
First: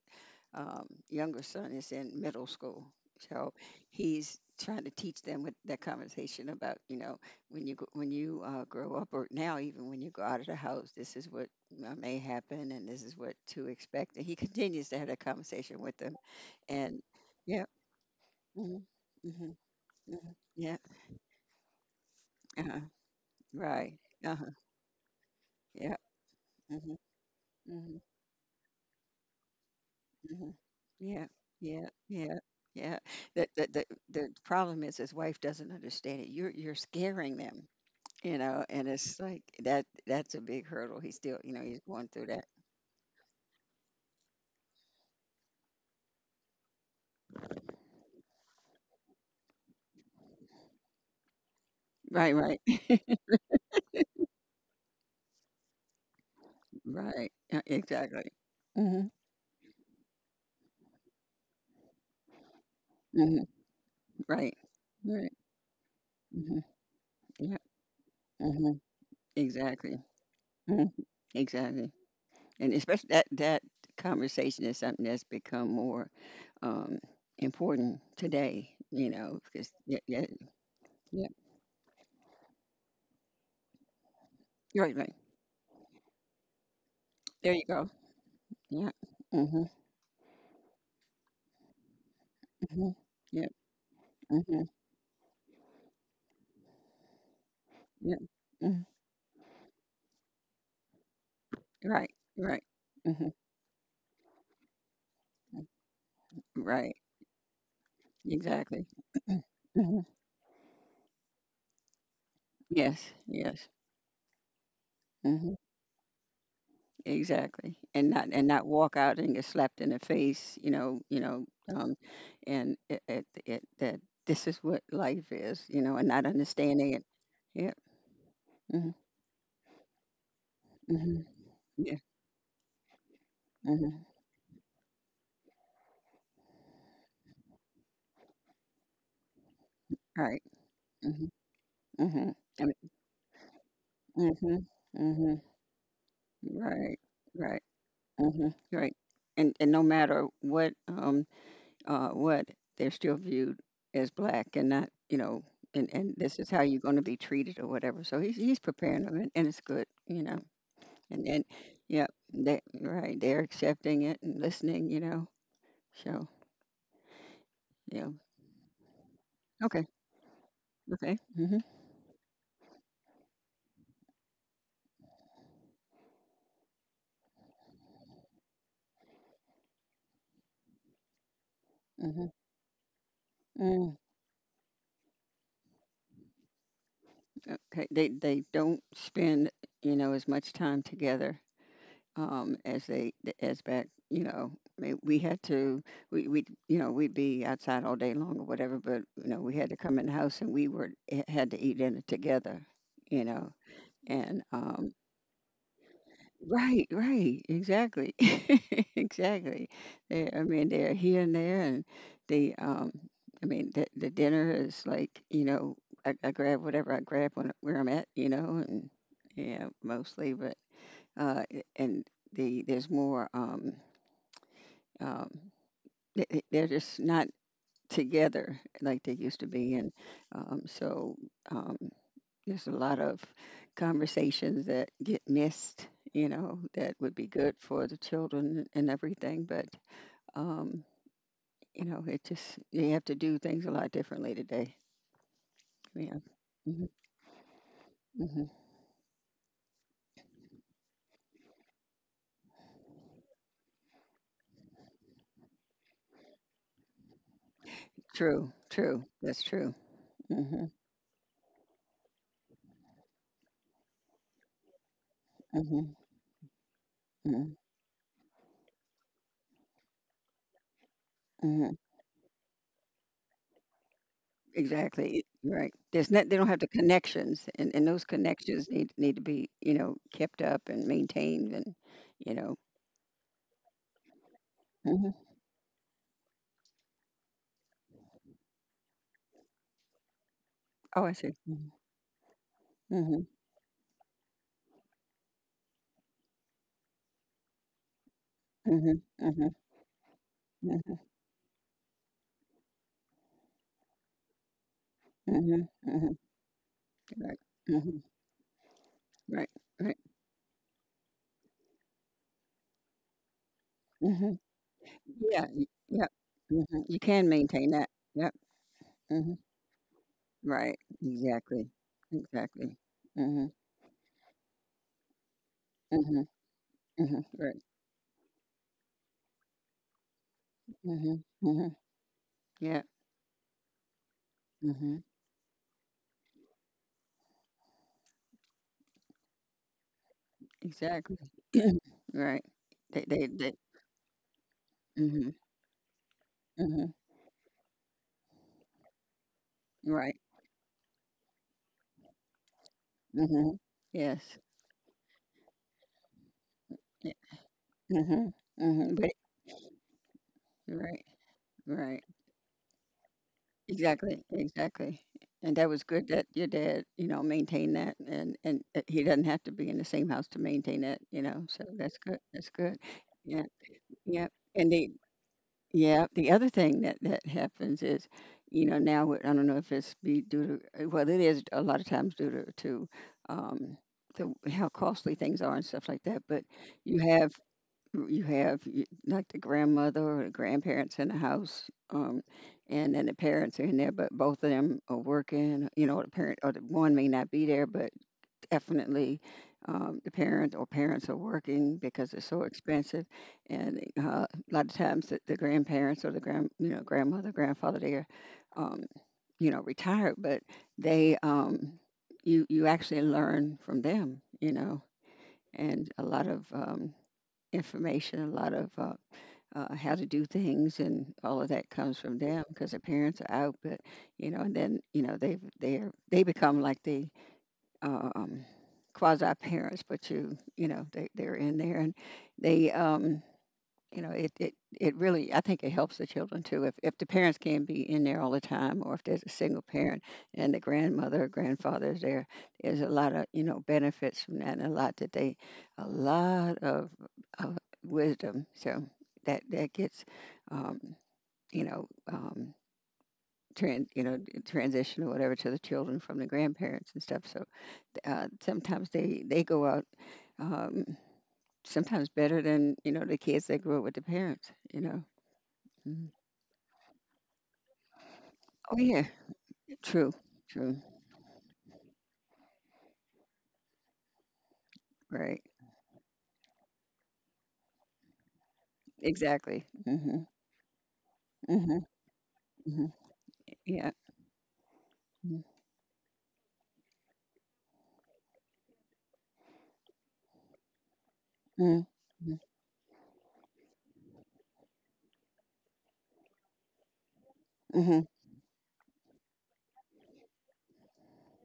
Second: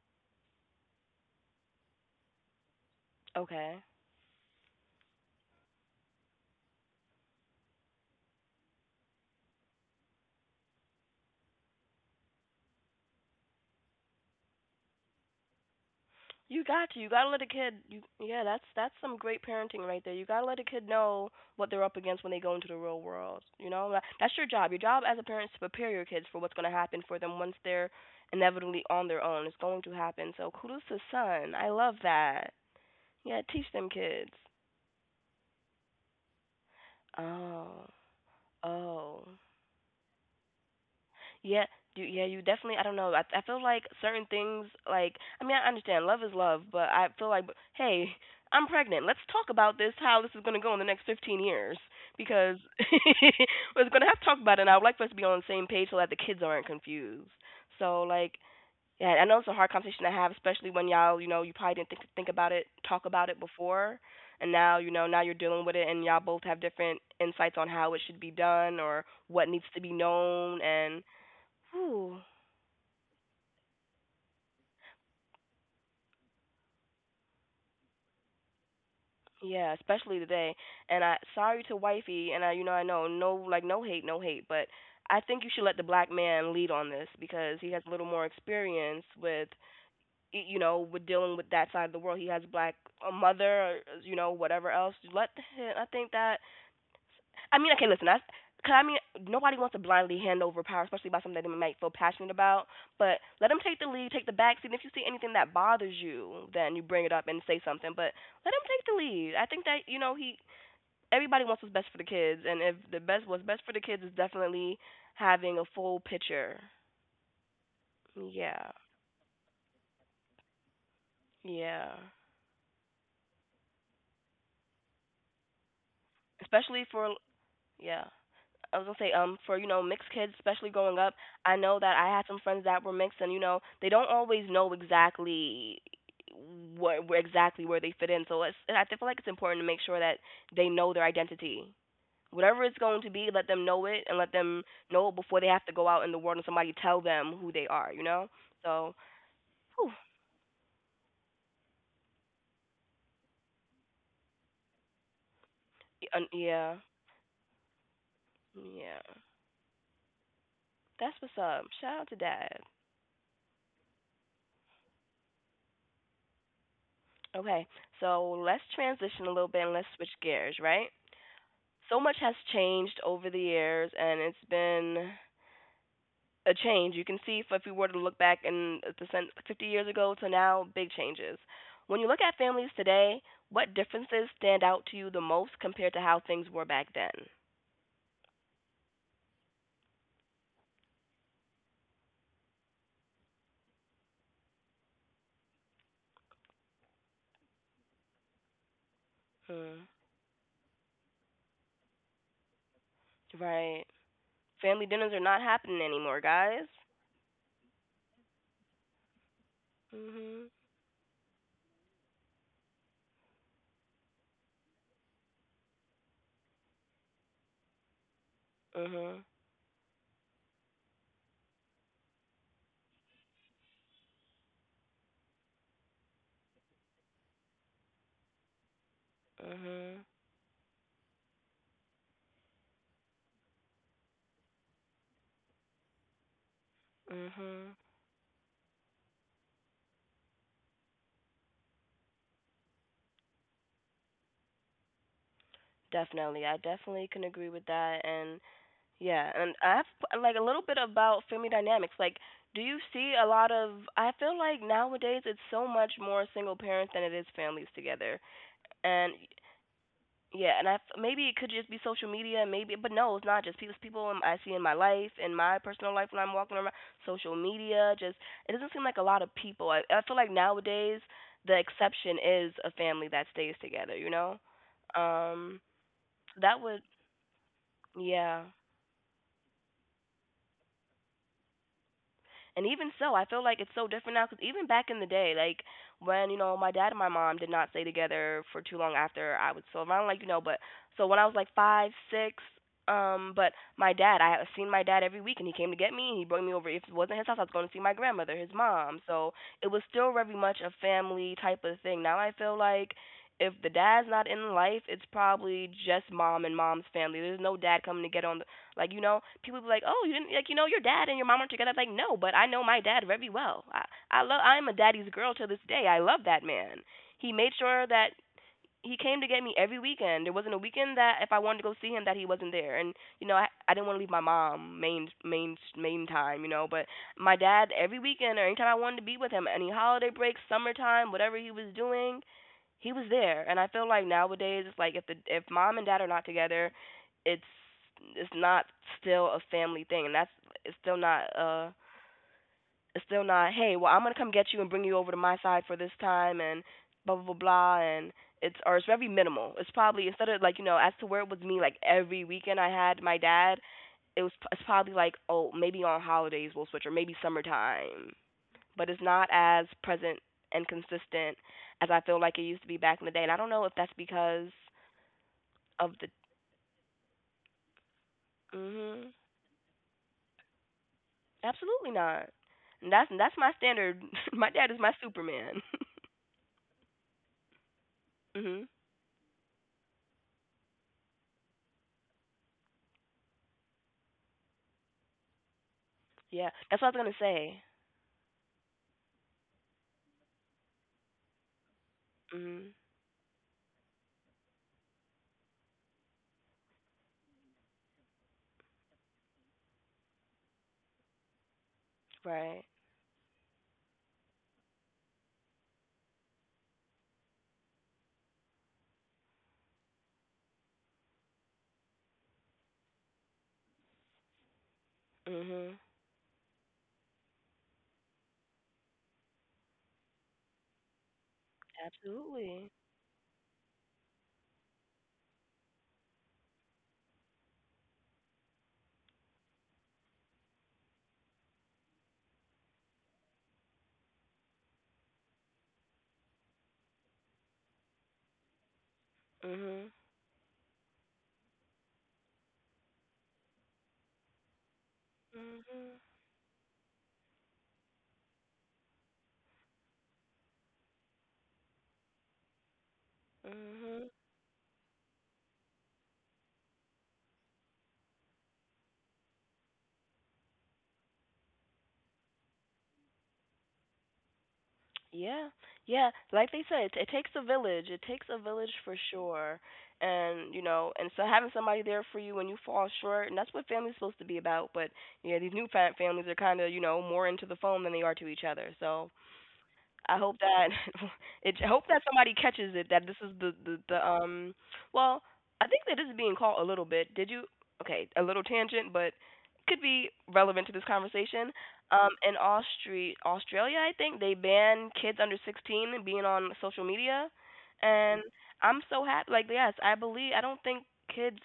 S2: um, younger son is in middle school, so
S1: Okay.
S2: he's trying to teach them with that conversation about you know when you grow up, or now even when you go out of the house, this is what may happen and this is what to expect. And he continues to have that conversation with them.
S1: You got to.
S2: And
S1: You got to let a
S2: yeah,
S1: kid. You, yeah, that's
S2: mm-hmm,
S1: that's some great
S2: mm-hmm,
S1: parenting right there. You
S2: hmm,
S1: got to let a
S2: yeah,
S1: kid know what they're up against when they go into the
S2: uh-huh,
S1: real world. You
S2: right,
S1: know,
S2: uh
S1: that's your
S2: huh,
S1: job. Your job as a parent is to prepare
S2: yeah.
S1: your kids for what's going to
S2: Mm-hmm.
S1: happen for them once they're
S2: Mm-hmm.
S1: inevitably on their own. It's going to happen. So
S2: Mhm.
S1: kudos to
S2: Yeah,
S1: son. I
S2: yeah,
S1: love
S2: yeah,
S1: that.
S2: yeah.
S1: Yeah,
S2: The,
S1: teach
S2: the the
S1: them kids.
S2: the problem is his wife doesn't understand it. You're scaring them,
S1: Oh,
S2: you know, and it's
S1: oh.
S2: like that that's a big hurdle. He's still, you know,
S1: Yeah,
S2: he's going
S1: yeah,
S2: through
S1: you
S2: that.
S1: definitely. I don't know. I feel like certain things, like, I mean, I understand love is love, but I feel like, hey, I'm pregnant. Let's talk about this. How this is gonna go in the next 15 years?
S2: Right,
S1: Because
S2: right,
S1: [LAUGHS] we're gonna have to talk about it. And I would like for us to be on the same page so that the kids aren't
S2: [LAUGHS]
S1: confused.
S2: right. Yeah,
S1: So,
S2: exactly.
S1: like,
S2: Mhm,
S1: yeah, I know it's a hard conversation to have, especially when y'all, you know, you probably didn't think about it, talk about it
S2: mhm.
S1: before, and
S2: Right,
S1: now, you know, now
S2: right.
S1: you're dealing with it, and y'all both have
S2: Mhm.
S1: different insights
S2: Yeah.
S1: on how it should be done
S2: Mhm.
S1: or what needs to be
S2: Exactly.
S1: known
S2: Mhm.
S1: and.
S2: Exactly.
S1: Whew.
S2: And especially that conversation is something that's become more um important today, you know, because
S1: Yeah,
S2: yeah,
S1: especially
S2: yeah,
S1: today. And I
S2: yeah.
S1: sorry to wifey, and I, you know, I know, no, like, no hate, no hate, but
S2: Right, right.
S1: I think you should let the black man lead on this
S2: There
S1: because
S2: you
S1: he has a
S2: go.
S1: little more
S2: Yeah.
S1: experience with,
S2: Mhm.
S1: you know, with dealing with that side of the world. He has black,
S2: Mhm.
S1: a
S2: Yep.
S1: mother, you know, whatever
S2: Mhm.
S1: else. Let him, I think that, I mean, okay, listen,
S2: Yep.
S1: I, cause
S2: Mm.
S1: I mean, nobody wants to blindly hand over power, especially about something that they might feel
S2: Right.
S1: passionate
S2: Right.
S1: about. But
S2: Mhm.
S1: let them take the lead, take the back seat. And if you see anything that
S2: Mm.
S1: bothers you, then you
S2: Right.
S1: bring it up and say something. But let him
S2: Exactly.
S1: take the lead. I think that, you
S2: Mhm.
S1: know, he. Everybody wants what's best for the kids, and if the
S2: Yes.
S1: best, what's best
S2: Yes.
S1: for the kids is definitely
S2: Mhm.
S1: having a full picture.
S2: Exactly. And not
S1: Yeah,
S2: walk out and get slapped in the face. You know. You know.
S1: yeah,
S2: Um. And it that this is what life is. You know. And not
S1: especially
S2: understanding it.
S1: for,
S2: Yep.
S1: yeah. I was
S2: Mhm.
S1: gonna say, for, you know, mixed kids, especially growing up,
S2: Mhm.
S1: I know
S2: Yeah.
S1: that I had some friends that were mixed, and you know they
S2: Mhm.
S1: don't always know exactly where exactly where they fit in. So it's, I feel like it's important to make sure that
S2: Right.
S1: they know their
S2: Mhm.
S1: identity,
S2: Mhm. I
S1: whatever
S2: mean,
S1: it's going to be. Let them know it, and let them
S2: mhm.
S1: know it before
S2: Mhm.
S1: they have to go out in the world and somebody
S2: Right.
S1: tell them who
S2: Right.
S1: they are. You know,
S2: Mhm,
S1: so
S2: right. And no
S1: whew,
S2: matter what they're still viewed as black and not, you know, and and this is how
S1: yeah,
S2: you're going to be treated or whatever. So he's
S1: yeah,
S2: preparing them, and it's good, you know.
S1: that's
S2: And
S1: what's
S2: and
S1: up. Shout out
S2: yeah,
S1: to dad.
S2: they right, they're accepting it and listening, you know. So,
S1: Okay,
S2: yeah.
S1: so let's transition a little bit and let's
S2: Okay.
S1: switch gears, right?
S2: Okay. Mhm.
S1: So much has changed over the years, and it's been a change. You can see if we were to look back in the 50 years ago to now, big changes. When you look
S2: Mhm.
S1: at families today, what
S2: Mm.
S1: differences stand out to you the most compared to how things were back then?
S2: Okay. They don't spend, you know, as much time together, as they as back you know. I mean, we had to we you know we'd be outside all day long or whatever, but you know we had to
S1: Mm,
S2: come in the house and we were had to eat dinner together, you know,
S1: right.
S2: and
S1: Family dinners are not happening anymore, guys.
S2: right, right, exactly, [LAUGHS] exactly. They, I
S1: Mhm.
S2: mean they're here and there and the I mean the dinner is like, you know, I grab whatever I grab when where I'm at, you know, and
S1: Mhm.
S2: yeah, mostly. But uh and the there's more um, they're just not together like they used to be. And
S1: Mhm.
S2: so um, there's a lot of conversations that get missed, you know, that would be good
S1: Mhm.
S2: for the children and everything. But, um, you know, it just, you have to do things a lot differently today. Yeah.
S1: Definitely. I
S2: Hmm.
S1: definitely can agree with that. And
S2: Hmm.
S1: yeah, and I have like a little bit about family dynamics. Like, do you see a lot of? I feel like nowadays it's so much more single parents than it is families together.
S2: True, true.
S1: And
S2: That's true.
S1: yeah,
S2: Hmm.
S1: and maybe it could just be social media, maybe, but no, it's not just people. It's people I see in my life, in my
S2: Hmm.
S1: personal life when I'm walking around, social
S2: Hmm.
S1: media. Just it doesn't seem like a lot of people. I feel like nowadays the
S2: Hmm.
S1: exception is a family that stays together. You know,
S2: Exactly. You're
S1: um,
S2: right. There's not, they don't
S1: that
S2: have the
S1: would
S2: connections, and those
S1: yeah.
S2: connections need to be, you know, kept up and maintained, and you know.
S1: And even so, I feel like it's so different now because even back in the
S2: Hmm.
S1: day, like when you know my dad and my mom did not stay together for too long after I was so around, like you know, but
S2: Oh,
S1: so
S2: I
S1: when I
S2: see.
S1: was like
S2: Mm-hmm.
S1: five, six,
S2: Mm-hmm.
S1: but my dad, I had seen my dad every week, and he came to get me, and he brought me over. If it wasn't his house, I was going to see my grandmother, his mom. So
S2: Mm-hmm.
S1: it was still very much a
S2: Mm-hmm.
S1: family type of thing. Now I feel like if the dad's not in life, it's
S2: Mm-hmm.
S1: probably just
S2: Mm-hmm.
S1: mom and mom's family.
S2: Right.
S1: There's no dad
S2: Mm-hmm.
S1: coming to get on the like you know,
S2: Right.
S1: people be like,
S2: Right.
S1: "Oh, you didn't like you know your dad and your mom aren't together." I'm like, no, but I know my dad very well. I I
S2: Mm-hmm.
S1: love I am a daddy's girl to
S2: Yeah.
S1: this
S2: y-
S1: day. I
S2: Yeah.
S1: love that man.
S2: Mm-hmm. You can
S1: He made
S2: maintain
S1: sure
S2: that.
S1: that
S2: Yep.
S1: he came to
S2: Mm-hmm.
S1: get me every weekend. There wasn't a
S2: Right.
S1: weekend that if I wanted to
S2: Exactly.
S1: go see him that he wasn't
S2: Exactly.
S1: there. And you know, I
S2: Mm-hmm.
S1: I didn't want to leave my mom main
S2: Mm-hmm.
S1: time, you know, but
S2: Mm-hmm.
S1: my
S2: Right.
S1: dad every weekend or anytime I wanted to be with him, any holiday breaks, summertime,
S2: Mm-hmm.
S1: whatever he
S2: Mm-hmm.
S1: was doing,
S2: Yeah.
S1: he was there. And I feel like nowadays it's like
S2: Mm-hmm.
S1: if the if mom and dad are not together it's it's not still a family thing, and that's it's still
S2: Exactly.
S1: not uh
S2: Right.
S1: it's
S2: They.
S1: still
S2: They.
S1: not
S2: They
S1: hey well I'm going to come get you and bring you over to
S2: mm-hmm.
S1: my side for this time and
S2: Mm-hmm.
S1: blah blah blah blah. And it's or it's very minimal, it's probably
S2: Right.
S1: instead of like you know as to where it was me like every weekend I had my
S2: Mm.
S1: dad
S2: Mhm.
S1: it was
S2: Yes.
S1: it's probably like oh maybe on holidays we'll switch or
S2: Yeah.
S1: maybe summertime,
S2: Mhm. Mm.
S1: but
S2: Mhm.
S1: it's
S2: But
S1: not as present and
S2: right.
S1: consistent as I
S2: Right.
S1: feel like it used to be back in the day. And I don't know if that's
S2: Exactly.
S1: because
S2: Exactly. And that was
S1: of
S2: good
S1: the.
S2: that your dad, you know, maintained that, and he
S1: Hmm,
S2: doesn't have to be in the same house to maintain that, you know. So
S1: absolutely
S2: that's good.
S1: not.
S2: That's good.
S1: And that's
S2: Yeah.
S1: my standard.
S2: Yeah.
S1: [LAUGHS] My
S2: And
S1: dad is
S2: the
S1: my Superman.
S2: yeah, the other thing that that happens is,
S1: [LAUGHS]
S2: you
S1: Hmm.
S2: know, now with, I don't know if it's be due to well, it is a lot of times due to um, the how costly things are and stuff like that. But
S1: Yeah, that's what I was
S2: you
S1: gonna
S2: have
S1: say.
S2: like the grandmother or the grandparents in the house,
S1: Hmm.
S2: and then the parents are in there, but both of them are working. You know, the parent or the one may not be there, but definitely the parent or parents are working because it's so
S1: Right.
S2: expensive. And a lot of times the grandparents or the grand, you know, grandmother, grandfather, they're, um, you know, retired, but they, um, you, you actually learn from them, you know,
S1: Mhm.
S2: and a lot of information, a lot of how to do things and all of that comes from them because
S1: Absolutely.
S2: their parents are out. But you know, and then you know they become like the uh, um quasi parents, but you know they're in there and they, you know, it really, I think, it helps the children too if the parents can't be in there all the time, or if there's a single
S1: Mhm.
S2: parent and the grandmother or grandfather is there, there's a lot of, you know, benefits from that and a lot that they a
S1: Mhm.
S2: lot of wisdom. So that that gets um, you know, Trans, you
S1: Mhm.
S2: know, transition or whatever to the children from the grandparents and stuff. So sometimes they go out, um, sometimes better than, you know, the kids that grew up with the parents, you know.
S1: Yeah, yeah.
S2: Mhm.
S1: Like they said, it takes a village. It takes a village
S2: Oh,
S1: for
S2: yeah.
S1: sure.
S2: True,
S1: And you
S2: true.
S1: know, and so having somebody there for you when you fall short, and that's what family's supposed to be about. But yeah,
S2: Right.
S1: these new families are kind of you know more into the phone than they are to each other. So
S2: Exactly.
S1: I
S2: Mhm,
S1: hope that [LAUGHS] it. I hope
S2: mhm,
S1: that somebody catches it.
S2: mhm.
S1: That this is the, the
S2: Yeah.
S1: the um. Well,
S2: Mm,
S1: I think that is being caught a little bit. Did you? Okay, a little tangent, but could be relevant to this conversation.
S2: mhm,
S1: In
S2: mm,
S1: Australia, I think they ban kids under 16 being on social media,
S2: mhm.
S1: and I'm so happy. Like, yes, I believe. I don't think kids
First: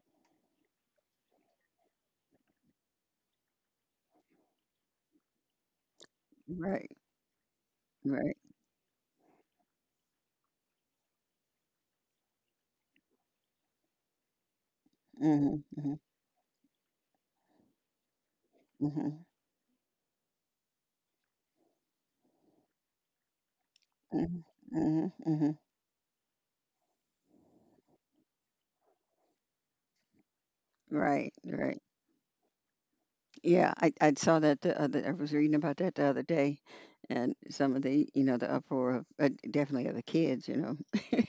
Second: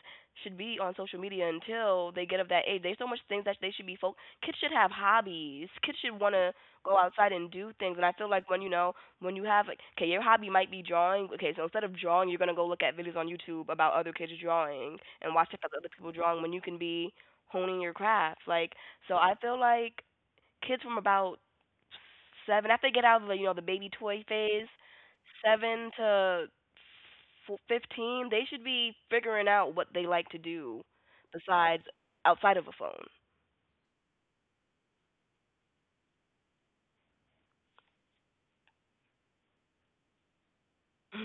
S1: should be on social media until they get of that age. There's so much things that they should be kids should have hobbies. Kids should want to
S2: Right,
S1: go outside and do things. And I feel
S2: right.
S1: like when you know when you have like okay your hobby might be drawing okay so instead of drawing you're going to go look at videos on youtube about other kids drawing and watch
S2: Mhm,
S1: other
S2: mhm,
S1: people drawing when you can be honing your craft, like so
S2: mhm,
S1: I feel like kids from about seven after they get out of the you know the baby toy
S2: mhm,
S1: phase
S2: mhm, mhm.
S1: seven to 15 they should be figuring out what they like to do
S2: Right, right.
S1: besides outside of a phone.
S2: Yeah, I saw that the other I was reading about that the other day, and some of the, you know, the uproar of definitely of the kids, you know. [LAUGHS]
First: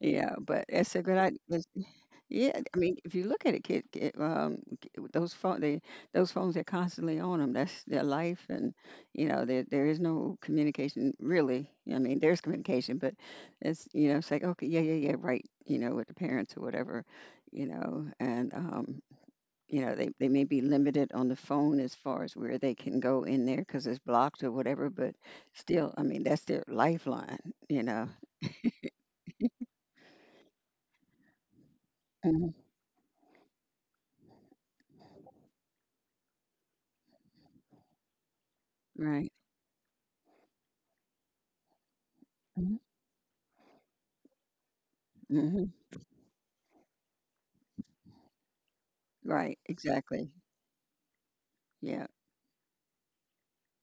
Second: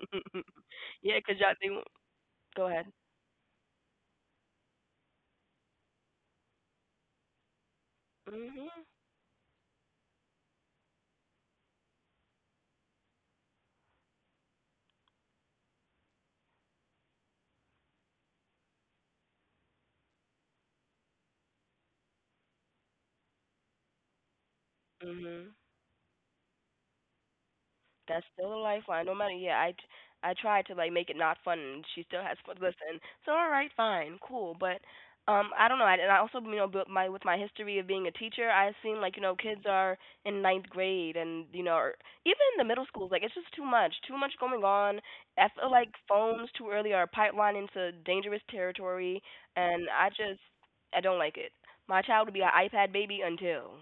S2: Yeah, but it's a
S1: Yeah,
S2: good
S1: because y'all
S2: idea.
S1: they won't-
S2: Yeah,
S1: go
S2: I
S1: ahead.
S2: mean, if you look at it, kid, kid k- those phone, they those phones they're constantly on them. That's their life,
S1: Mhm.
S2: and you know, there is no communication really. I mean, there's communication, but it's you know, it's like okay, yeah, yeah, yeah, right. You know, with the parents or whatever, you know, and you know, they may be limited on the phone as far as where they can go in there because it's blocked or whatever. But
S1: Mhm.
S2: still, I mean, that's their lifeline. You know.
S1: That's still a lifeline, no matter. Yeah, I tried to like make it not fun, and she still has
S2: Mhm.
S1: fun. Listen, so all right, fine, cool, but I don't know. I, and I also, you know, built my with my history of being a teacher, I've seen like you
S2: Right?
S1: know kids are in ninth grade, and you know, or even in the middle schools, like it's just too much going on. I feel
S2: Hmm.
S1: like phones too early are a pipeline into dangerous territory,
S2: Right,
S1: and I
S2: exactly.
S1: just I don't like it. My
S2: Yeah,
S1: child will be an iPad baby until.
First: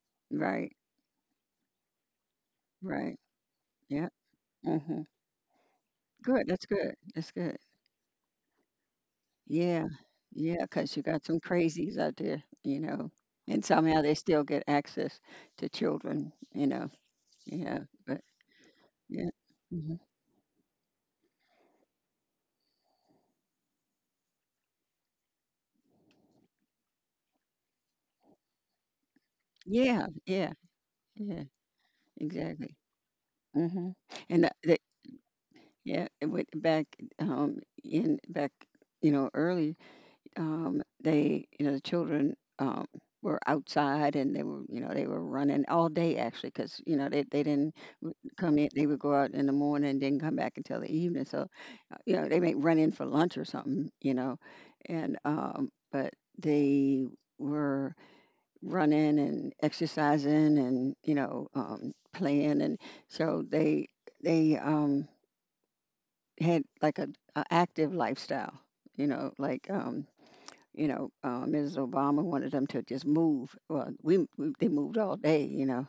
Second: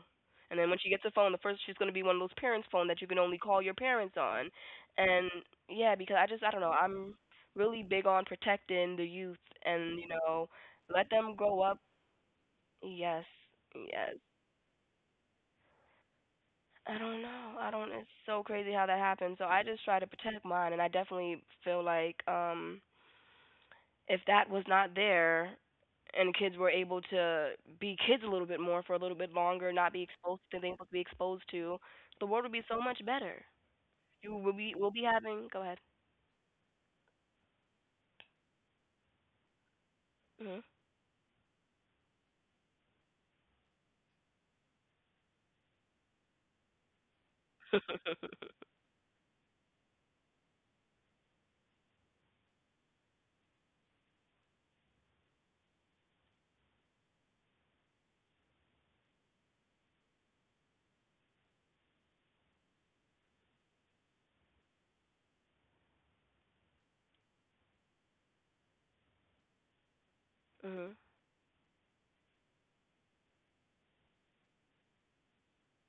S1: And then
S2: right,
S1: when she gets a phone, the first she's gonna be one of those parents' phone that you
S2: right.
S1: can only call your
S2: Yeah.
S1: parents on.
S2: Hmm.
S1: And yeah, because I just
S2: Good.
S1: I don't
S2: That's
S1: know,
S2: good.
S1: I'm
S2: That's good.
S1: really big on protecting the youth
S2: Yeah.
S1: and, you know,
S2: Yeah. Because you
S1: let
S2: got
S1: them
S2: some
S1: grow up.
S2: crazies out there, you know,
S1: Yes.
S2: and somehow
S1: Yes.
S2: they still get access to children, you know.
S1: I don't know. I
S2: Yeah.
S1: don't it's
S2: But
S1: so crazy how that
S2: yeah.
S1: happens. So I just
S2: Hmm.
S1: try to protect mine and I definitely feel like if that was not there and kids were able to be kids a little bit more for a little bit longer, not
S2: Yeah.
S1: be exposed
S2: Yeah.
S1: to things to be
S2: Yeah.
S1: exposed to, the world would be
S2: Exactly.
S1: so much better.
S2: Hmm.
S1: You
S2: And
S1: will be we'll be having. Go ahead.
S2: yeah, it went back, um in back, you know, early,
S1: Mhm.
S2: you know, the children, were outside and they were, you know, they were running all day actually because, you know, they didn't come in. They would go out in the morning and didn't come back until the evening. So, you know, they may run in for lunch or something, you know, and, but they were running and exercising and, you know, playing. And so they had like a active lifestyle, you know, like, you
S1: Mhm.
S2: know, Mrs. Obama wanted them to just move. Well, we they moved all day, you know,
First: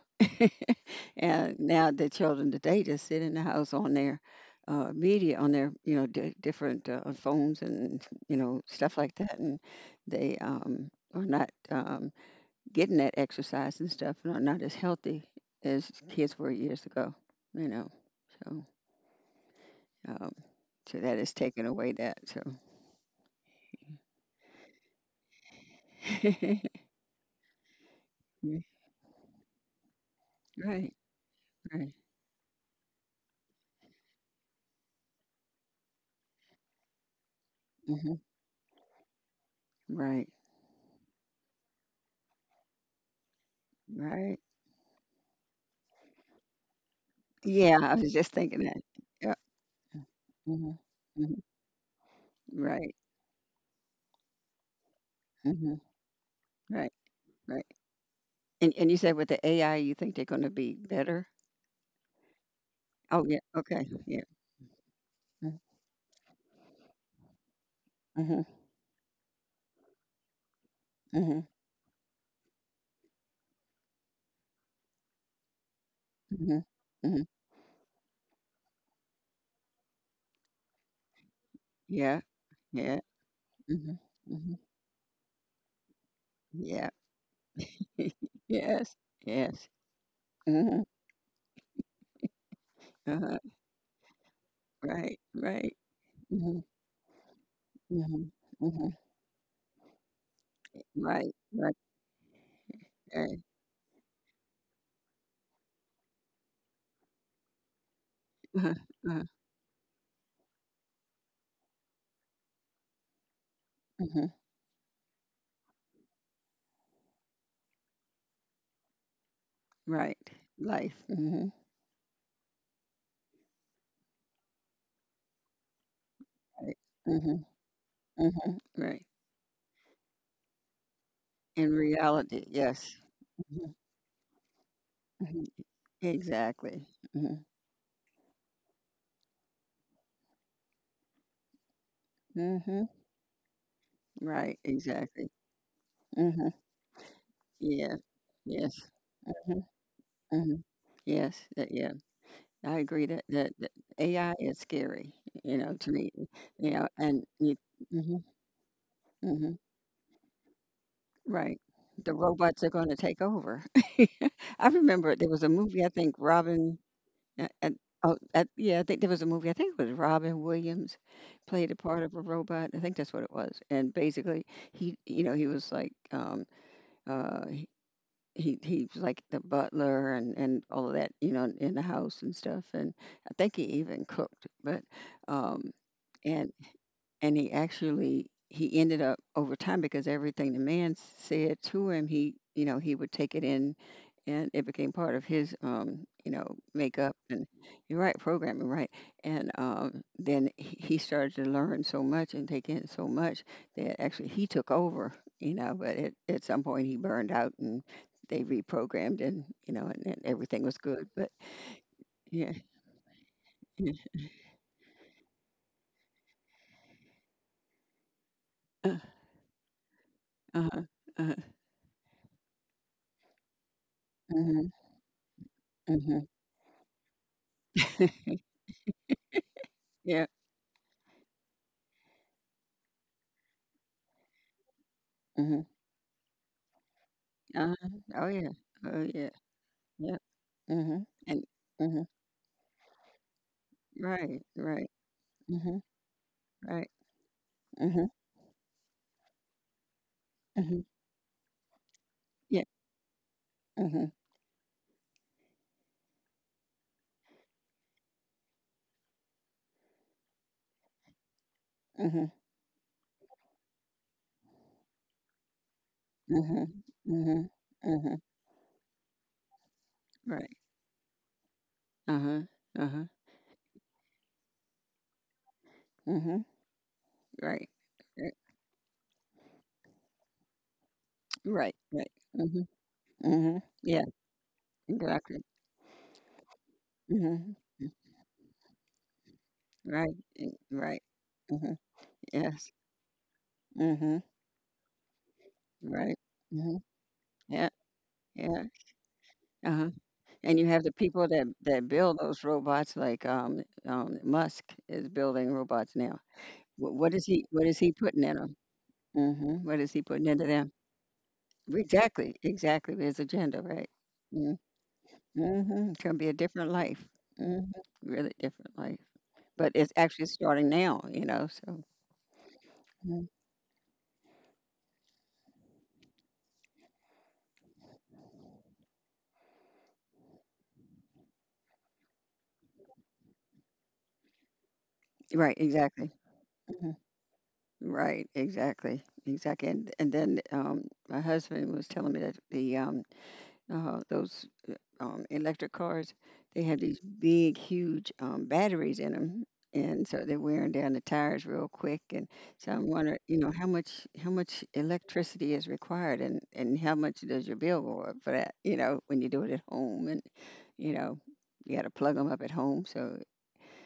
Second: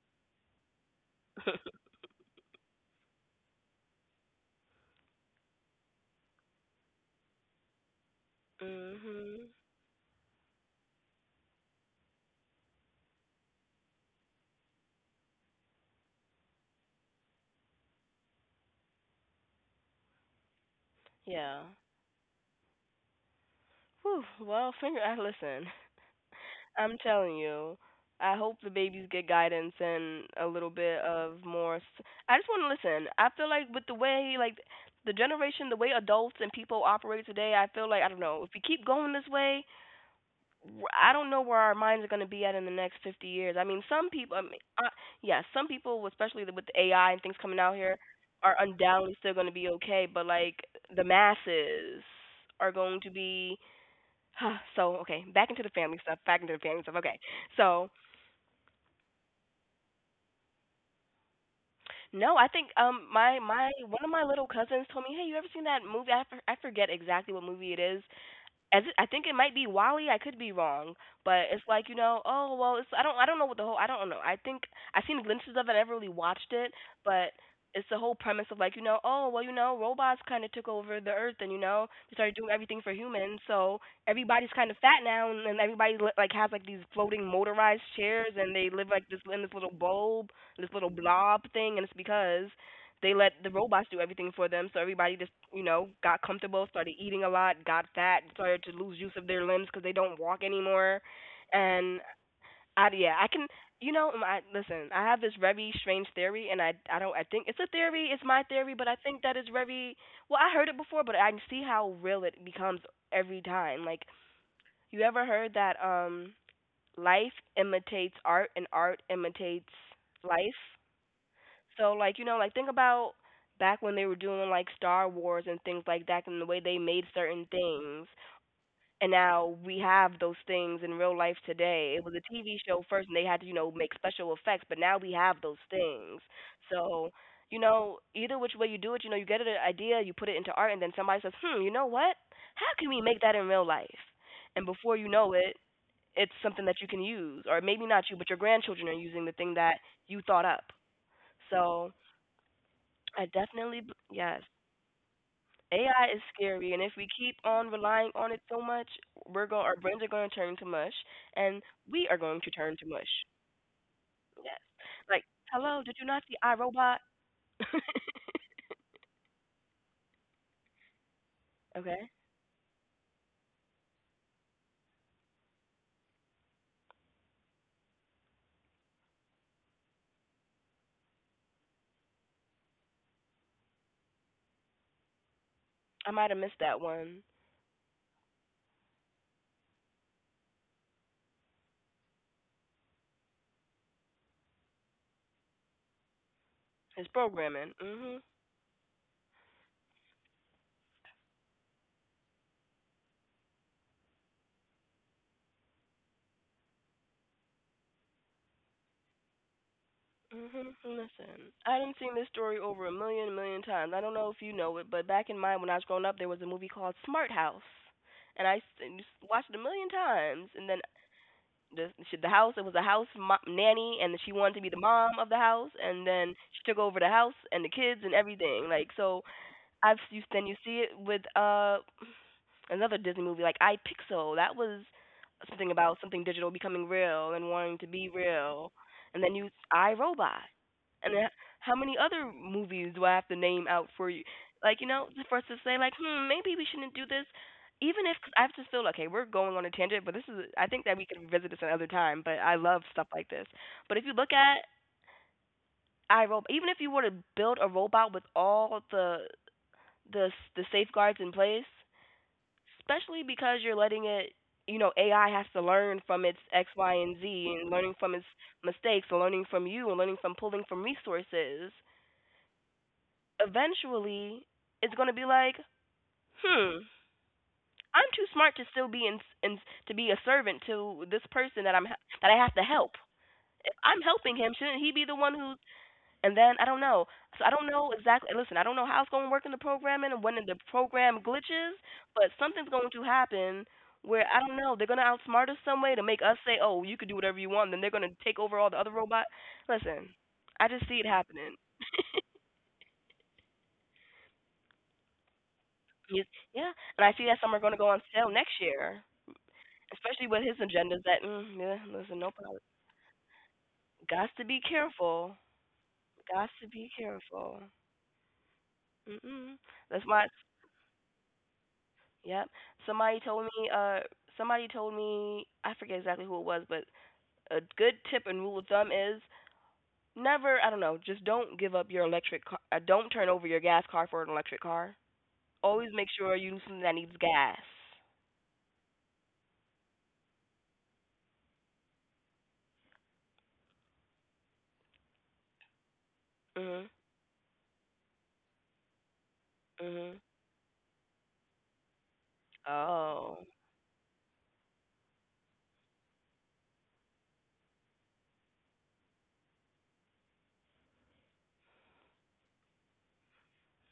S2: and now the children today just sit in the house on their media, on their you know di different phones and you know stuff like that,
S1: Mhm.
S2: and they are not getting that exercise and stuff, and are not as healthy as kids were years ago, you know. So, um, so that is
S1: Yeah.
S2: taking away that. So.
S1: Whew. Well, finger. [LAUGHS] I listen.
S2: [LAUGHS]
S1: I'm telling you. I hope the babies get guidance and a little bit
S2: Right,
S1: of more.
S2: right,
S1: I just want to listen. I feel like with the way like the generation, the way adults and people operate today, I feel like I
S2: hmm,
S1: don't know if we keep going this way,
S2: right,
S1: I don't know where our minds are going to be at in the next 50 years. I mean, some people,
S2: right.
S1: I mean, uh, yeah, some people, especially with the AI and things coming out
S2: Yeah, I
S1: here,
S2: was just
S1: are
S2: thinking that.
S1: undoubtedly
S2: Yeah.
S1: still going to be okay, but like
S2: Mhm.
S1: the
S2: Mhm.
S1: masses are
S2: Right.
S1: going to be. [SIGHS] So okay, back into the
S2: Mhm.
S1: family stuff. Back into the family
S2: Right.
S1: stuff. Okay,
S2: Right.
S1: so
S2: And you said with the AI, you think they're going to be better?
S1: no, I think
S2: Oh
S1: my
S2: yeah.
S1: my
S2: Okay.
S1: one of
S2: Yeah.
S1: my little cousins told me, hey, you ever
S2: Mhm.
S1: seen that movie? I, I forget exactly what movie it is,
S2: Mhm.
S1: as it, I think it might be Wally. I could be wrong,
S2: Mhm.
S1: but it's like you know, oh well, it's I don't know what the whole I don't know. I think I've seen glimpses of it. I never really watched
S2: Mhm.
S1: it,
S2: Mhm.
S1: but it's the whole premise of like you know, oh well, you know, robots kind of took over the earth and you know they
S2: Yeah.
S1: started doing everything for
S2: Yeah.
S1: humans, so
S2: Mhm.
S1: everybody's
S2: Mhm.
S1: kind of fat now and, everybody like has like these
S2: Yeah.
S1: floating motorized chairs
S2: [LAUGHS]
S1: and they live
S2: Yes.
S1: like this in this
S2: Yes.
S1: little bulb, this
S2: Mhm.
S1: little blob thing, and it's because they let
S2: Uh-huh.
S1: the robots do everything for them. So everybody
S2: Right.
S1: just, you
S2: Right.
S1: know, got
S2: Mhm.
S1: comfortable, started eating a lot, got fat,
S2: Mhm.
S1: started to
S2: Mhm.
S1: lose use of their limbs because they don't walk anymore.
S2: Right. Right.
S1: And I, yeah, I
S2: Right.
S1: can, you know, I listen. I have this very strange theory, and I don't, I think it's a theory. It's my theory,
S2: Uh-huh.
S1: but I think
S2: Uh-huh.
S1: that is very well. I heard it before, but I can see how real it becomes every time. Like,
S2: Mhm.
S1: you ever heard that life imitates art, and art imitates
S2: Right.
S1: life?
S2: Life. Mhm.
S1: So like you know like think about back when they were doing like Star Wars and things like that and the way they
S2: Right.
S1: made certain
S2: Mhm.
S1: things
S2: Mhm. Right.
S1: and now we have those things in real life
S2: In
S1: today. It was a
S2: reality,
S1: TV show
S2: yes.
S1: first and they had to you know
S2: Mhm,
S1: make special effects, but now we have
S2: mhm.
S1: those things.
S2: Exactly.
S1: So
S2: Mhm,
S1: you know either which way you do it, you know you get an idea, you put it into art, and then somebody says, hmm, you know what? How
S2: mhm.
S1: can we make that in real life?
S2: Right,
S1: And before you
S2: exactly.
S1: know it. It's
S2: Mhm.
S1: something that you can use, or maybe
S2: Yeah.
S1: not you, but your
S2: Yes.
S1: grandchildren are using the thing
S2: Mm,
S1: that you thought up.
S2: mhm. Yes, that,
S1: So
S2: yeah. I agree that,
S1: I
S2: that that
S1: definitely,
S2: AI
S1: yes.
S2: is scary, to
S1: AI
S2: me.
S1: is
S2: You
S1: scary, and
S2: know,
S1: if we
S2: and
S1: keep
S2: you.
S1: on relying
S2: Mhm,
S1: on it so much,
S2: mhm.
S1: our brains are going to turn to mush,
S2: Right.
S1: and we
S2: The
S1: are going to
S2: robots are
S1: turn to
S2: going to take
S1: mush.
S2: over.
S1: Yes.
S2: [LAUGHS] I remember
S1: Like,
S2: there was a
S1: hello,
S2: movie, I
S1: did you
S2: think
S1: not see iRobot?
S2: Uh, and
S1: [LAUGHS]
S2: oh, yeah, I think there was a movie. I think it was Robin Williams played a part
S1: Okay.
S2: of a robot. I think that's what it was. And basically, he, you know, he was like, um, uh, he, he was like the butler and all of that, you know, in the house and stuff. And I think he even cooked. But, um,
S1: I might have
S2: and
S1: missed that one.
S2: and he actually he ended up over time because everything the man said to him, he, he would take it in, and it became part of his
S1: It's
S2: makeup. And
S1: programming.
S2: you're right,
S1: Mhm.
S2: programming, right. And then he started to learn so much and take in so much that actually he took over, you know. But at some point, he burned out, and they reprogrammed, and you know, and everything
S1: Mhm.
S2: was good, but
S1: Listen, I done seen this
S2: yeah.
S1: story over a million, million times.
S2: Yeah.
S1: I don't know if you know it, but back in my when I was growing up, there was a movie called Smart House, and I s-
S2: uh,
S1: and s- watched it a million times. And then
S2: uh-huh. Uh-huh.
S1: the house. It was a nanny, and she wanted to be
S2: Mhm.
S1: the mom of the house, and
S2: Mhm.
S1: then she took over the house and the kids and everything. Like so, I've you
S2: Yeah.
S1: then you see it with another Disney movie like I Pixel. That was
S2: Mhm.
S1: something about something digital becoming real and wanting to
S2: Uh-huh.
S1: be
S2: Oh, yeah.
S1: real.
S2: Oh,
S1: And
S2: yeah.
S1: then you I
S2: Yep.
S1: Robot.
S2: Mhm.
S1: And then
S2: And
S1: how many
S2: mhm.
S1: other movies do I have to name out for you?
S2: Right,
S1: Like you
S2: right.
S1: know, for us to say
S2: Mhm.
S1: like, hmm, maybe we
S2: Right.
S1: shouldn't do this. Even
S2: Mhm.
S1: if 'cause I just feel okay, we're going on a tangent, but this is I think
S2: Mhm.
S1: that we can visit this another time. But I
S2: Yeah.
S1: love stuff like this. But if you
S2: Mhm.
S1: look at I Robot, even if you were to build a robot with all the the safeguards in place,
S2: Mhm.
S1: especially because you're letting it you know AI has to learn from its x
S2: Mhm.
S1: y and
S2: Mhm. Mhm.
S1: z, and learning from
S2: Mhm.
S1: its mistakes, and learning from you, and learning from
S2: Right.
S1: pulling from resources,
S2: Uh-huh. Uh-huh.
S1: eventually it's going to be like,
S2: Mhm.
S1: hmm,
S2: Right.
S1: I'm too
S2: Right.
S1: smart to still be in, to be a servant to this person
S2: Right.
S1: that
S2: Right.
S1: that I have to
S2: Mhm.
S1: help.
S2: Mhm.
S1: If I'm
S2: Yeah.
S1: helping him, shouldn't he be the one
S2: Exactly.
S1: who's? And then I don't know. So I
S2: Mhm.
S1: don't know exactly. Listen, I don't know how it's going to work in the programming
S2: Right.
S1: and when the
S2: Right.
S1: program glitches,
S2: Mhm.
S1: but
S2: Yes.
S1: something's going to happen
S2: Mhm.
S1: where, I don't know, they're going to outsmart us some way to
S2: Right.
S1: make us say, "Oh,
S2: Mhm.
S1: you could do whatever you
S2: Yeah.
S1: want." Then they're going to take over
S2: Yeah.
S1: all the other robots.
S2: Uh-huh.
S1: Listen,
S2: And
S1: I
S2: you have
S1: just
S2: the
S1: see it
S2: people that
S1: happening.
S2: build those robots, like Musk is building robots now.
S1: Yes, yeah, and I see that some are
S2: What
S1: going to
S2: is
S1: go
S2: he
S1: on
S2: putting
S1: sale
S2: in them?
S1: next year,
S2: Mm-hmm. What is he
S1: especially
S2: putting
S1: with
S2: into
S1: his
S2: them?
S1: agendas. That yeah, listen, no
S2: Exactly,
S1: problem.
S2: exactly. His agenda, right?
S1: Got to
S2: Mm-,
S1: be careful.
S2: Mm-hmm. It's gonna be a
S1: Got to
S2: different
S1: be
S2: life.
S1: careful.
S2: hmm Really different life.
S1: Mm-mm.
S2: But it's
S1: That's
S2: actually
S1: why.
S2: starting now. You know. So.
S1: Yep. Somebody
S2: Mhm.
S1: told me somebody told me, I forget exactly who it was, but a good tip and rule of thumb is, never, I don't know, just don't give up your electric car. Don't turn over your gas car for an electric car.
S2: Right.
S1: Always make
S2: Exactly.
S1: sure you use something that
S2: Hmm.
S1: needs gas.
S2: Right. Exactly. Exactly. And then my husband was telling me that the those electric cars, they have
S1: Mhm.
S2: these big, huge batteries in them, and
S1: Mhm.
S2: so they're wearing down the tires real quick. And so I'm wondering, you
S1: Oh.
S2: know, how much electricity is required, and how much does your bill go up for that? You know, when you do it at home, and you know, you got to plug them up at home. So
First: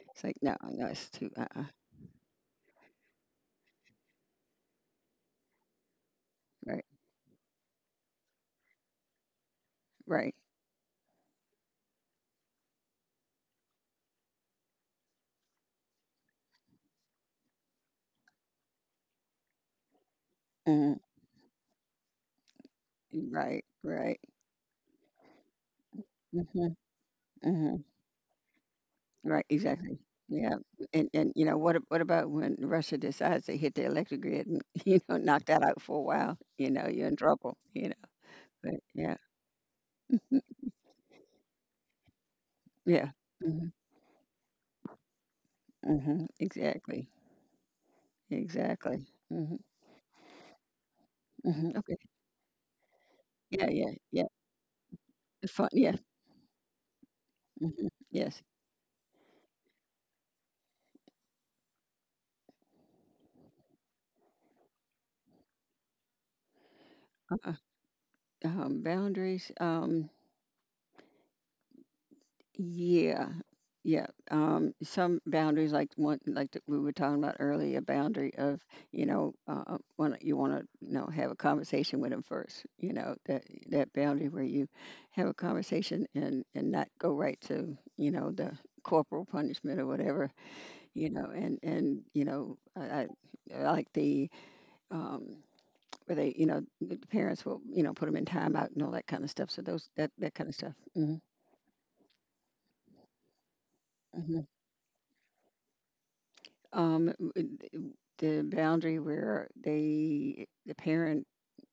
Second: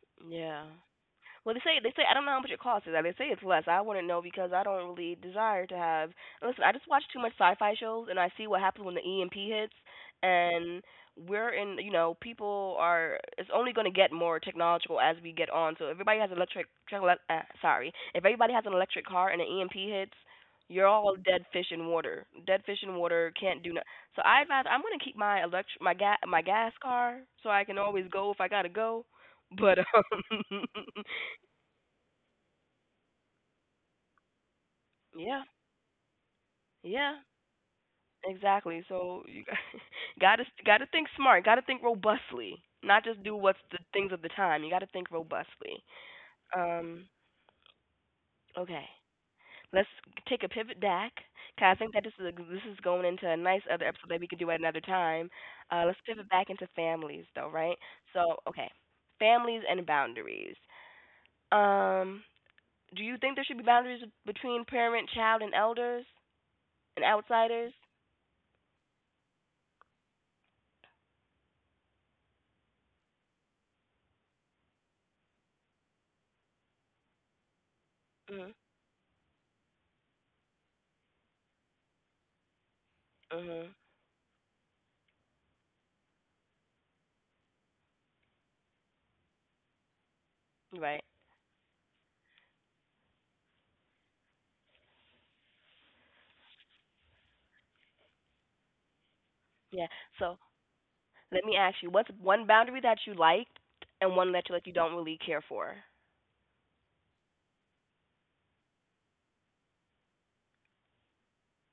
S2: it's like, no,
S1: Yeah.
S2: no, it's too, uh,
S1: Well,
S2: uh
S1: they say, I don't know how much it costs, is that they say it's less? I wouldn't know because I don't really desire to have. Listen, I
S2: Right,
S1: just watch too much sci-fi shows, and I see what happens when the EMP hits.
S2: right.
S1: And we're in, you know, people are. It's only going to get more technological as we get on. So if everybody has sorry, if everybody has an electric car and an EMP hits, you're
S2: Mm,
S1: all dead fish in water. Dead fish in water
S2: right,
S1: can't do nothing.
S2: right. Right.
S1: So I advise. I'm going to keep my electric my
S2: Mm-hmm,
S1: gas car so I
S2: mm-hmm.
S1: can always go if I gotta go.
S2: Right,
S1: But
S2: exactly. Yeah, and
S1: [LAUGHS]
S2: you know what? What about when Russia decides to hit the electric grid and [LAUGHS] knock
S1: yeah,
S2: that out for a while? You know, you're in
S1: yeah,
S2: trouble. You know, but
S1: exactly.
S2: yeah.
S1: So you [LAUGHS]
S2: Mm,
S1: gotta think smart, gotta think robustly, not
S2: yeah.
S1: just do what's
S2: Hmm.
S1: the things of the time. You gotta think robustly.
S2: Hmm, exactly,
S1: Um, okay,
S2: exactly. Hmm,
S1: let's take a pivot back, 'cause
S2: hmm.
S1: I
S2: Okay,
S1: think that this is going into a nice
S2: yeah,
S1: other
S2: yeah,
S1: episode that
S2: yeah.
S1: we could do at another time.
S2: Fun, yeah.
S1: Let's pivot back into families though, right?
S2: Hmm. Yes.
S1: So okay, families and boundaries. Um, do you think there should be boundaries between parent, child, and elders and
S2: Uh-uh.
S1: outsiders?
S2: Boundaries. Yeah, yeah. Some boundaries, like one, like that we were talking about earlier, a boundary
S1: Mhm.
S2: of you want to have a conversation with them first. You know that,
S1: Mhm.
S2: that boundary where you have a conversation, and not go right to the corporal punishment or whatever.
S1: Right.
S2: You know, and I like the um, where they you know the parents will put them in timeout and all that kind of stuff. So
S1: Yeah.
S2: those that that
S1: So
S2: kind of stuff.
S1: let me ask you, what's one boundary that you liked and one that you like you don't really care for?
S2: W- w- the boundary where the parent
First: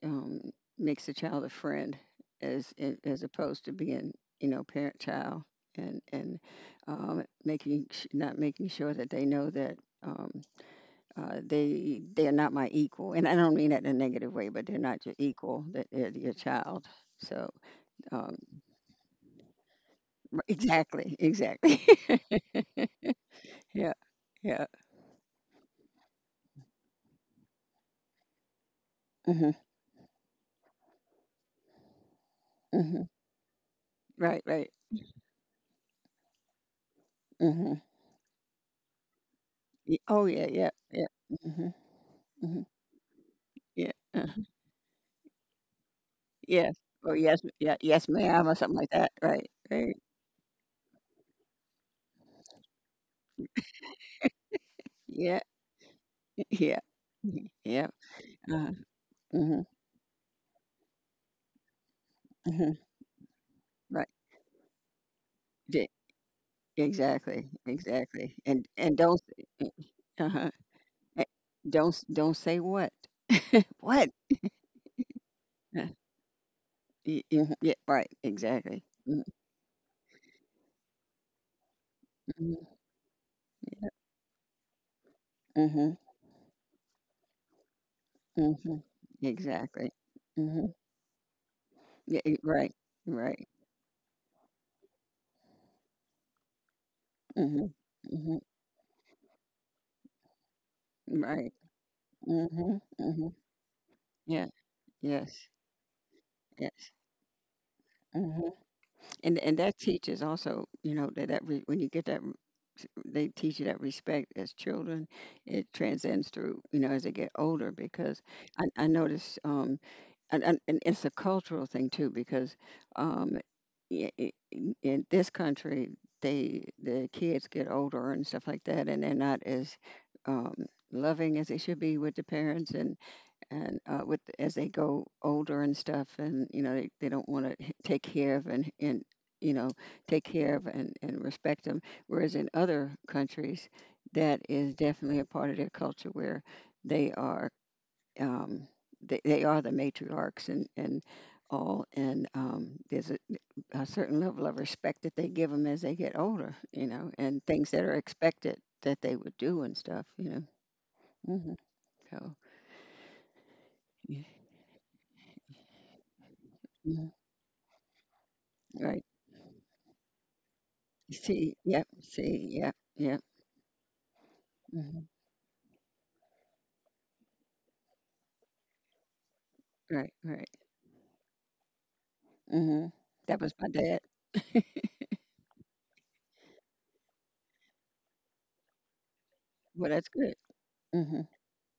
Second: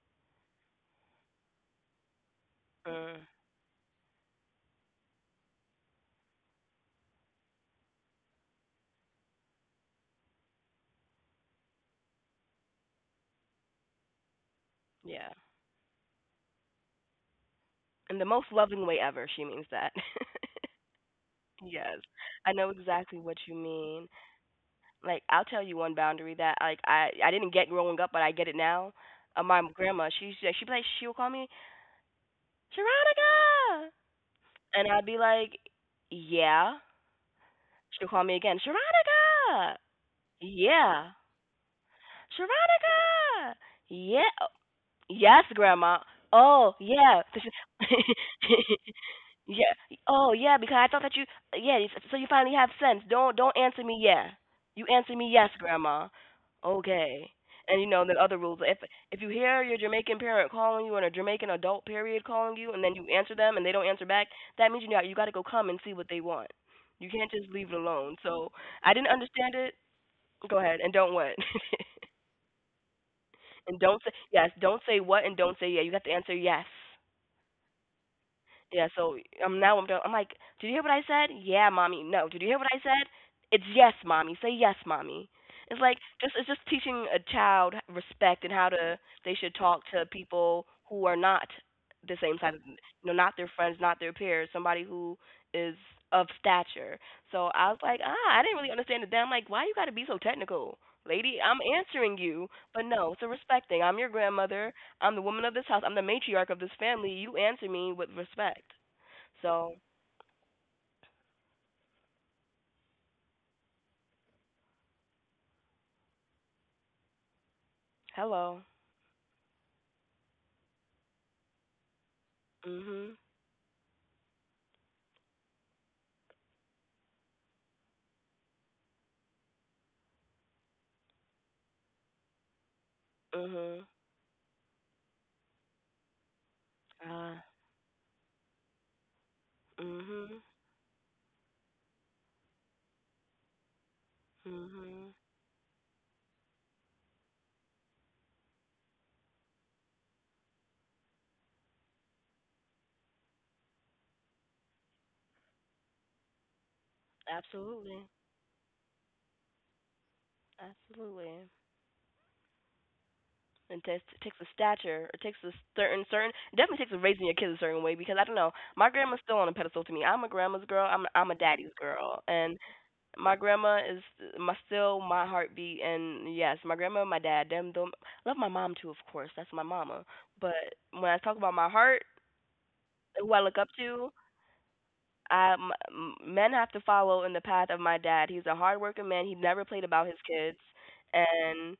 S2: um, makes the child a friend, as
S1: Mm,
S2: opposed to being, you know, parent child, and making not making sure that they know that. Um, they are not my equal, and I don't mean that in a negative way, but they're not your
S1: yeah.
S2: equal. That they're your child. So
S1: In the
S2: um,
S1: most loving way ever, she means that.
S2: exactly,
S1: [LAUGHS]
S2: exactly.
S1: Yes. I know exactly what you
S2: [LAUGHS] yeah,
S1: mean.
S2: yeah.
S1: Like I'll tell you one boundary that like I didn't get growing up, but I get it now.
S2: Hmm.
S1: My grandma, she she'd be like she'll call me
S2: Hmm.
S1: Sharonica,
S2: Right, right.
S1: and I'd be like, yeah.
S2: Hmm.
S1: She'll call me again, Sharonica.
S2: Y Oh, yeah, yeah, yeah.
S1: Yeah.
S2: Mhm. Mhm.
S1: Sharonica.
S2: Yeah.
S1: Yeah. Yes, grandma.
S2: Yes.
S1: Oh,
S2: Oh,
S1: yeah.
S2: yes,
S1: So
S2: yeah,
S1: she-
S2: yes, ma'am, or something like that, right,
S1: [LAUGHS] yeah.
S2: right.
S1: Oh, yeah, because I thought that you yeah, so you finally have sense. Don't answer me yeah. You answer me
S2: Yeah,
S1: yes, grandma.
S2: yeah.
S1: Okay.
S2: Mhm. Yeah,
S1: And you know, the other rules.
S2: uh-huh.
S1: If you
S2: Mhm,
S1: hear your Jamaican parent calling you and a Jamaican adult period calling
S2: mhm.
S1: you and then you answer them and they don't
S2: Right.
S1: answer back, that means you know you got to go come and
S2: D
S1: see what they want. You can't
S2: Exactly,
S1: just leave it alone.
S2: exactly,
S1: So,
S2: and
S1: I didn't
S2: don't s
S1: understand
S2: eh
S1: it.
S2: Uh-huh.
S1: Go ahead and don't
S2: Eh,
S1: what. [LAUGHS]
S2: don't say what.
S1: And don't
S2: "What?"
S1: say yes. Don't say what and don't say
S2: Uh,
S1: yeah. You have to answer yes.
S2: y Mhm, yeah, right, exactly.
S1: Yeah. So
S2: Mhm,
S1: now I'm done. I'm like, did you hear what I said? Yeah, mommy. No. Did you hear
S2: mhm,
S1: what I said? It's yes, mommy. Say yes, mommy. It's
S2: mhm,
S1: like just it's just teaching a child respect and how
S2: mhm.
S1: to they should talk
S2: Exactly.
S1: to people
S2: Mhm.
S1: who are not
S2: Yeah,
S1: the same type, of,
S2: right,
S1: you know, not
S2: right.
S1: their friends, not their peers, somebody who is of stature. So
S2: Mhm,
S1: I was like, ah,
S2: mhm,
S1: I didn't really understand it. Then I'm like, why you got to be so technical, lady?
S2: right.
S1: I'm answering you,
S2: Mhm,
S1: but no, it's a
S2: mhm.
S1: respect thing. I'm your
S2: Yeah,
S1: grandmother. I'm the
S2: yes,
S1: woman of this house. I'm the matriarch of this
S2: yes.
S1: family. You answer me with
S2: Mhm.
S1: respect.
S2: And that
S1: So,
S2: teaches also, you know, when you get that, they teach you that respect as children. It transcends through, you know, as they get older because I,
S1: hello.
S2: I notice, and, and it's a cultural thing too because,
S1: Mhm.
S2: um, in this country, the kids get older and stuff like that, and they're not as um, loving as they should be with the parents, and
S1: Mhm.
S2: with as they go older and stuff, and you know they don't want
S1: Ah.
S2: to take care of, and you know, take
S1: Mhm.
S2: care of and respect them. Whereas in other countries, that is
S1: Mhm.
S2: definitely a part of their culture where they are um, they are the matriarchs, and all, and there's a, certain level of respect that they give them as they get older, you know, and things that are
S1: Absolutely.
S2: expected that they would do and stuff, you know.
S1: Absolutely.
S2: hmm So,
S1: And it
S2: yeah.
S1: takes a stature. It takes a certain certain. It definitely takes a
S2: Mhm.
S1: raising your kids a certain way because I don't know. My
S2: Right.
S1: grandma's still on a pedestal to me. I'm a grandma's girl. I'm a daddy's girl.
S2: See,
S1: And
S2: yep, yep.
S1: my grandma is my still
S2: Mhm.
S1: my heartbeat, and yes, my grandma and my dad, them love my mom too, of course, that's my mama,
S2: Right, right.
S1: but when I talk about my heart,
S2: Mhm.
S1: who
S2: That
S1: I
S2: was
S1: look
S2: my
S1: up
S2: dad.
S1: to,
S2: [LAUGHS]
S1: I, m- m- men have to follow in the path of my dad. He's a hardworking man, he never played
S2: Well,
S1: about
S2: that's
S1: his
S2: good.
S1: kids,
S2: Mhm,
S1: and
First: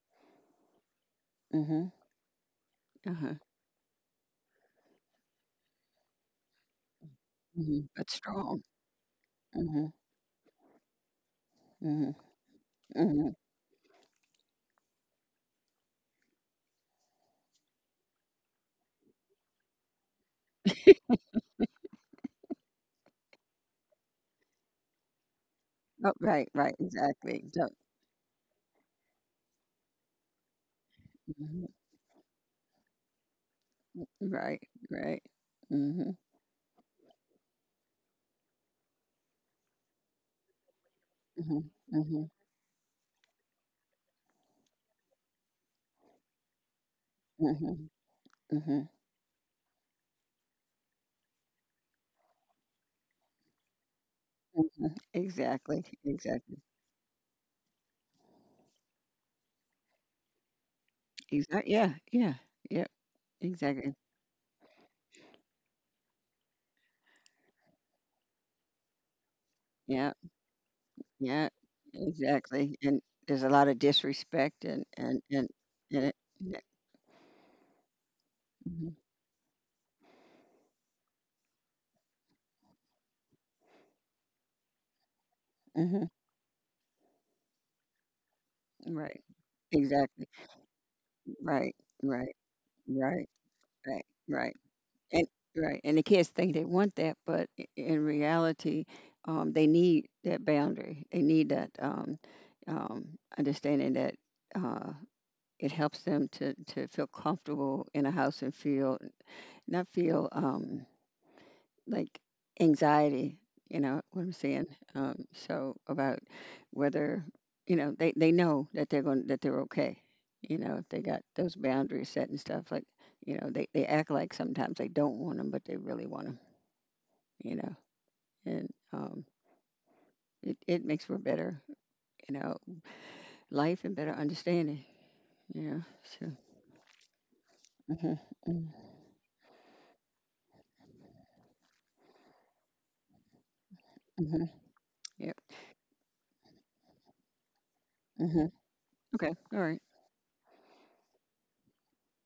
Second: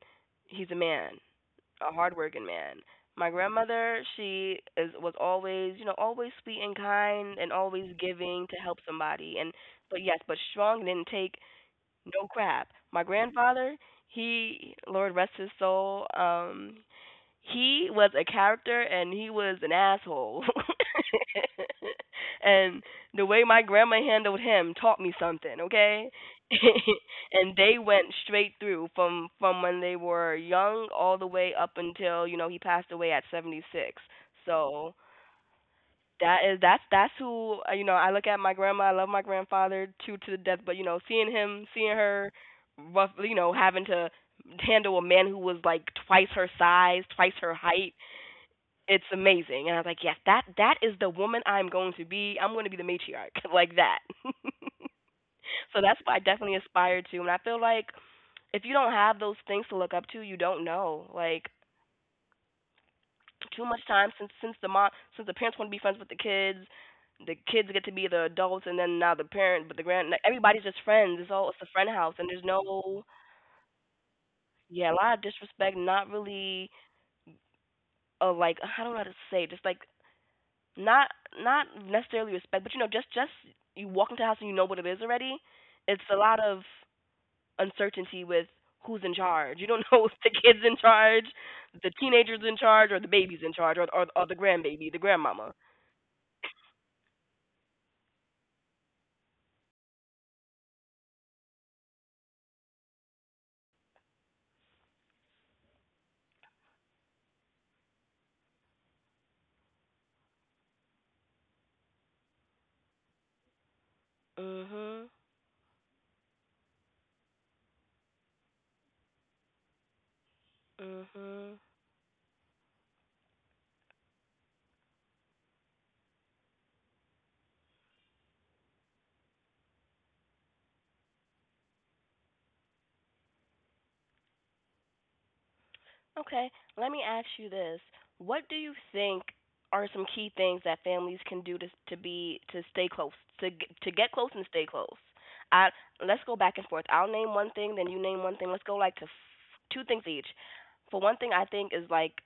S1: he's a man,
S2: mhm.
S1: a hardworking man. My
S2: Uh-huh.
S1: grandmother, she is was always, you know, always sweet and kind and
S2: Mhm.
S1: always
S2: But
S1: giving to
S2: strong.
S1: help somebody, and
S2: Mhm,
S1: but yes, but strong, and didn't take
S2: mhm,
S1: no crap. My
S2: mhm.
S1: grandfather, he, Lord rest his soul, he was a character, and he was an asshole. [LAUGHS] And the way my grandma handled him taught me something, okay?
S2: Oh,
S1: [LAUGHS]
S2: right, right, exactly.
S1: And
S2: So,
S1: they went straight through from when they were young all the way
S2: mhm.
S1: up until, you know, he passed away at 76.
S2: Right,
S1: So,
S2: right. Mhm,
S1: that is that's who, you know, I look at my grandma, I love my grandfather to the death, but you know, seeing him,
S2: mhm,
S1: seeing her
S2: mhm,
S1: rough, you know, having to handle a man who was like twice her size, twice her
S2: mhm,
S1: height,
S2: mhm,
S1: it's amazing, and I was like, yes, that is the woman I'm going to be. I'm going to be the matriarch [LAUGHS] like that. [LAUGHS]
S2: mhm.
S1: So
S2: Exactly,
S1: that's what I
S2: exactly.
S1: definitely aspire to, and I feel like if you don't have those things to look up to, you don't know, like
S2: Exactly. Yeah, yeah, yep,
S1: too much
S2: exactly.
S1: time since the mom, since the parents want to be friends with the kids, the kids get to be the adults, and then now the parent, but the grand,
S2: Yeah,
S1: like, everybody's just friends, it's
S2: yeah,
S1: all, it's a friend house, and there's
S2: exactly. And
S1: no,
S2: there's a lot of disrespect,
S1: yeah, a lot
S2: and
S1: of disrespect,
S2: and
S1: not
S2: it
S1: really, uh, like how
S2: Mhm,
S1: do I just say, just like not, not necessarily respect, but you know, just you walk into the house and you know what it is already. It's
S2: mhm.
S1: a lot of uncertainty with who's in
S2: Right.
S1: charge. You don't know [LAUGHS] if
S2: Exactly.
S1: the kids in charge,
S2: Right.
S1: the
S2: Right.
S1: teenagers in charge, or the
S2: Right.
S1: baby's in charge, or
S2: Right.
S1: or the
S2: Right.
S1: grandbaby, the
S2: And
S1: grandmama.
S2: right. And the kids think they want that, but in reality, they need that boundary. They need that understanding that uh, it helps them to feel comfortable in a house, and feel not feel like anxiety, you know what I'm saying?
S1: Mhm.
S2: Um so about whether you know they know that they're going that they're okay, you know, if they got those
S1: Mhm.
S2: boundaries set and stuff. Like, you know, they, act like sometimes they don't want them, but they really want them, you know. And it, makes for better, you know, life and better understanding, you know. So
S1: Okay, let me ask you this.
S2: mhm,
S1: What do
S2: mhm,
S1: you think are some key things that families can do to be to stay close, to to get close and
S2: mhm,
S1: stay close?
S2: yep,
S1: I Let's go back and forth. I'll name one thing, then you name one thing.
S2: mhm,
S1: Let's go like to
S2: okay, all right,
S1: two things each. For one thing, I think is like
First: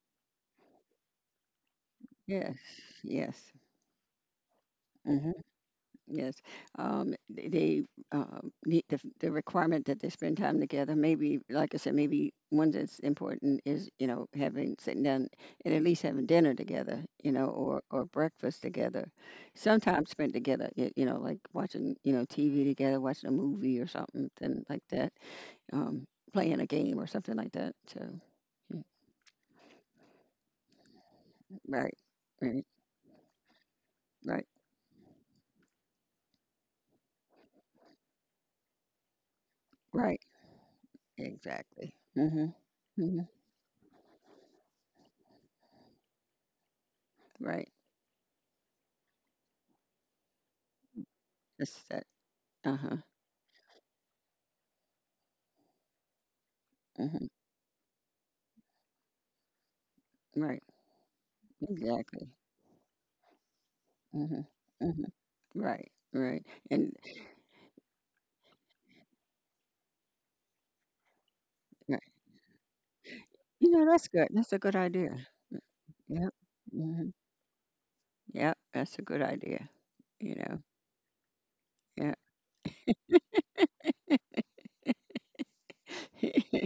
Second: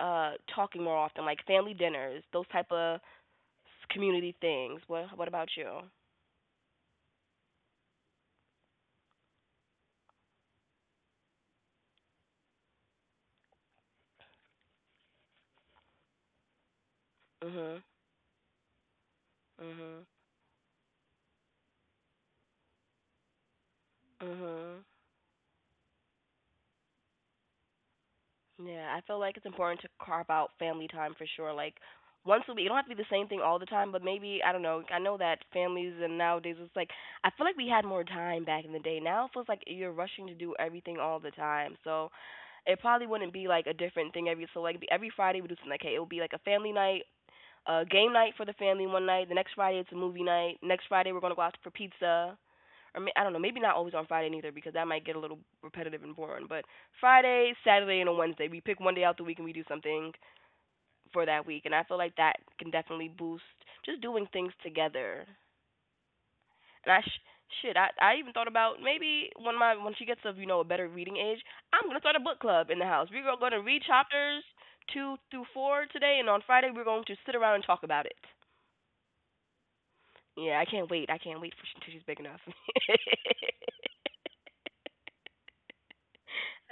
S1: talking more often, like family dinners, those
S2: yes,
S1: type of
S2: yes,
S1: community things. What
S2: mhm.
S1: about you?
S2: Yes, th- they need the, requirement that they spend time together. Maybe, like I said, maybe one that's important is you know having, sitting down and at least having dinner together, you know, or
S1: Mhm.
S2: breakfast together.
S1: Mhm.
S2: Sometimes spent together, you know, like watching you know TV together, watching a movie or something like
S1: Mhm.
S2: that, um, playing a game or something like that. So, mm,
S1: Yeah, I feel like it's important to carve out family time for sure. Like
S2: right,
S1: once a
S2: right,
S1: week, it don't have to be the same thing all the time, but maybe
S2: right,
S1: I don't know. I know that families and nowadays it's like I feel like we had more time back in the day. Now it feels like you're
S2: right,
S1: rushing to do everything all the time.
S2: exactly.
S1: So
S2: Mhm,
S1: it probably
S2: mhm,
S1: wouldn't be like a different thing every. So like it'd be every Friday we do something like hey, it would be like a family night,
S2: right.
S1: a game night for the family one night. The next Friday it's a movie night. Next Friday we're gonna go out for
S2: That's that.
S1: pizza
S2: Uh
S1: or may, I don't know, maybe not always on Friday neither because that might get a little repetitive and boring. But
S2: huh.
S1: Friday, Saturday, and a Wednesday, we pick one day out the week and we do something
S2: Right.
S1: for that week, and I feel like
S2: Exactly.
S1: that can definitely boost just doing
S2: Mhm.
S1: things
S2: Mhm.
S1: together.
S2: Right. Right.
S1: And
S2: And
S1: shit, I even thought about maybe when my when she gets of you know a better reading age, I'm gonna
S2: right.
S1: start a book club in the house. Gonna
S2: You
S1: read
S2: know, that's good.
S1: chapters
S2: That's a good idea.
S1: two through four today, and
S2: Yep.
S1: on Friday we're going
S2: Mhm.
S1: to sit around and talk about it.
S2: Yep. That's a good idea. You
S1: Yeah,
S2: know.
S1: I can't wait. I can't wait for she, until she's big
S2: Yeah.
S1: enough. [LAUGHS]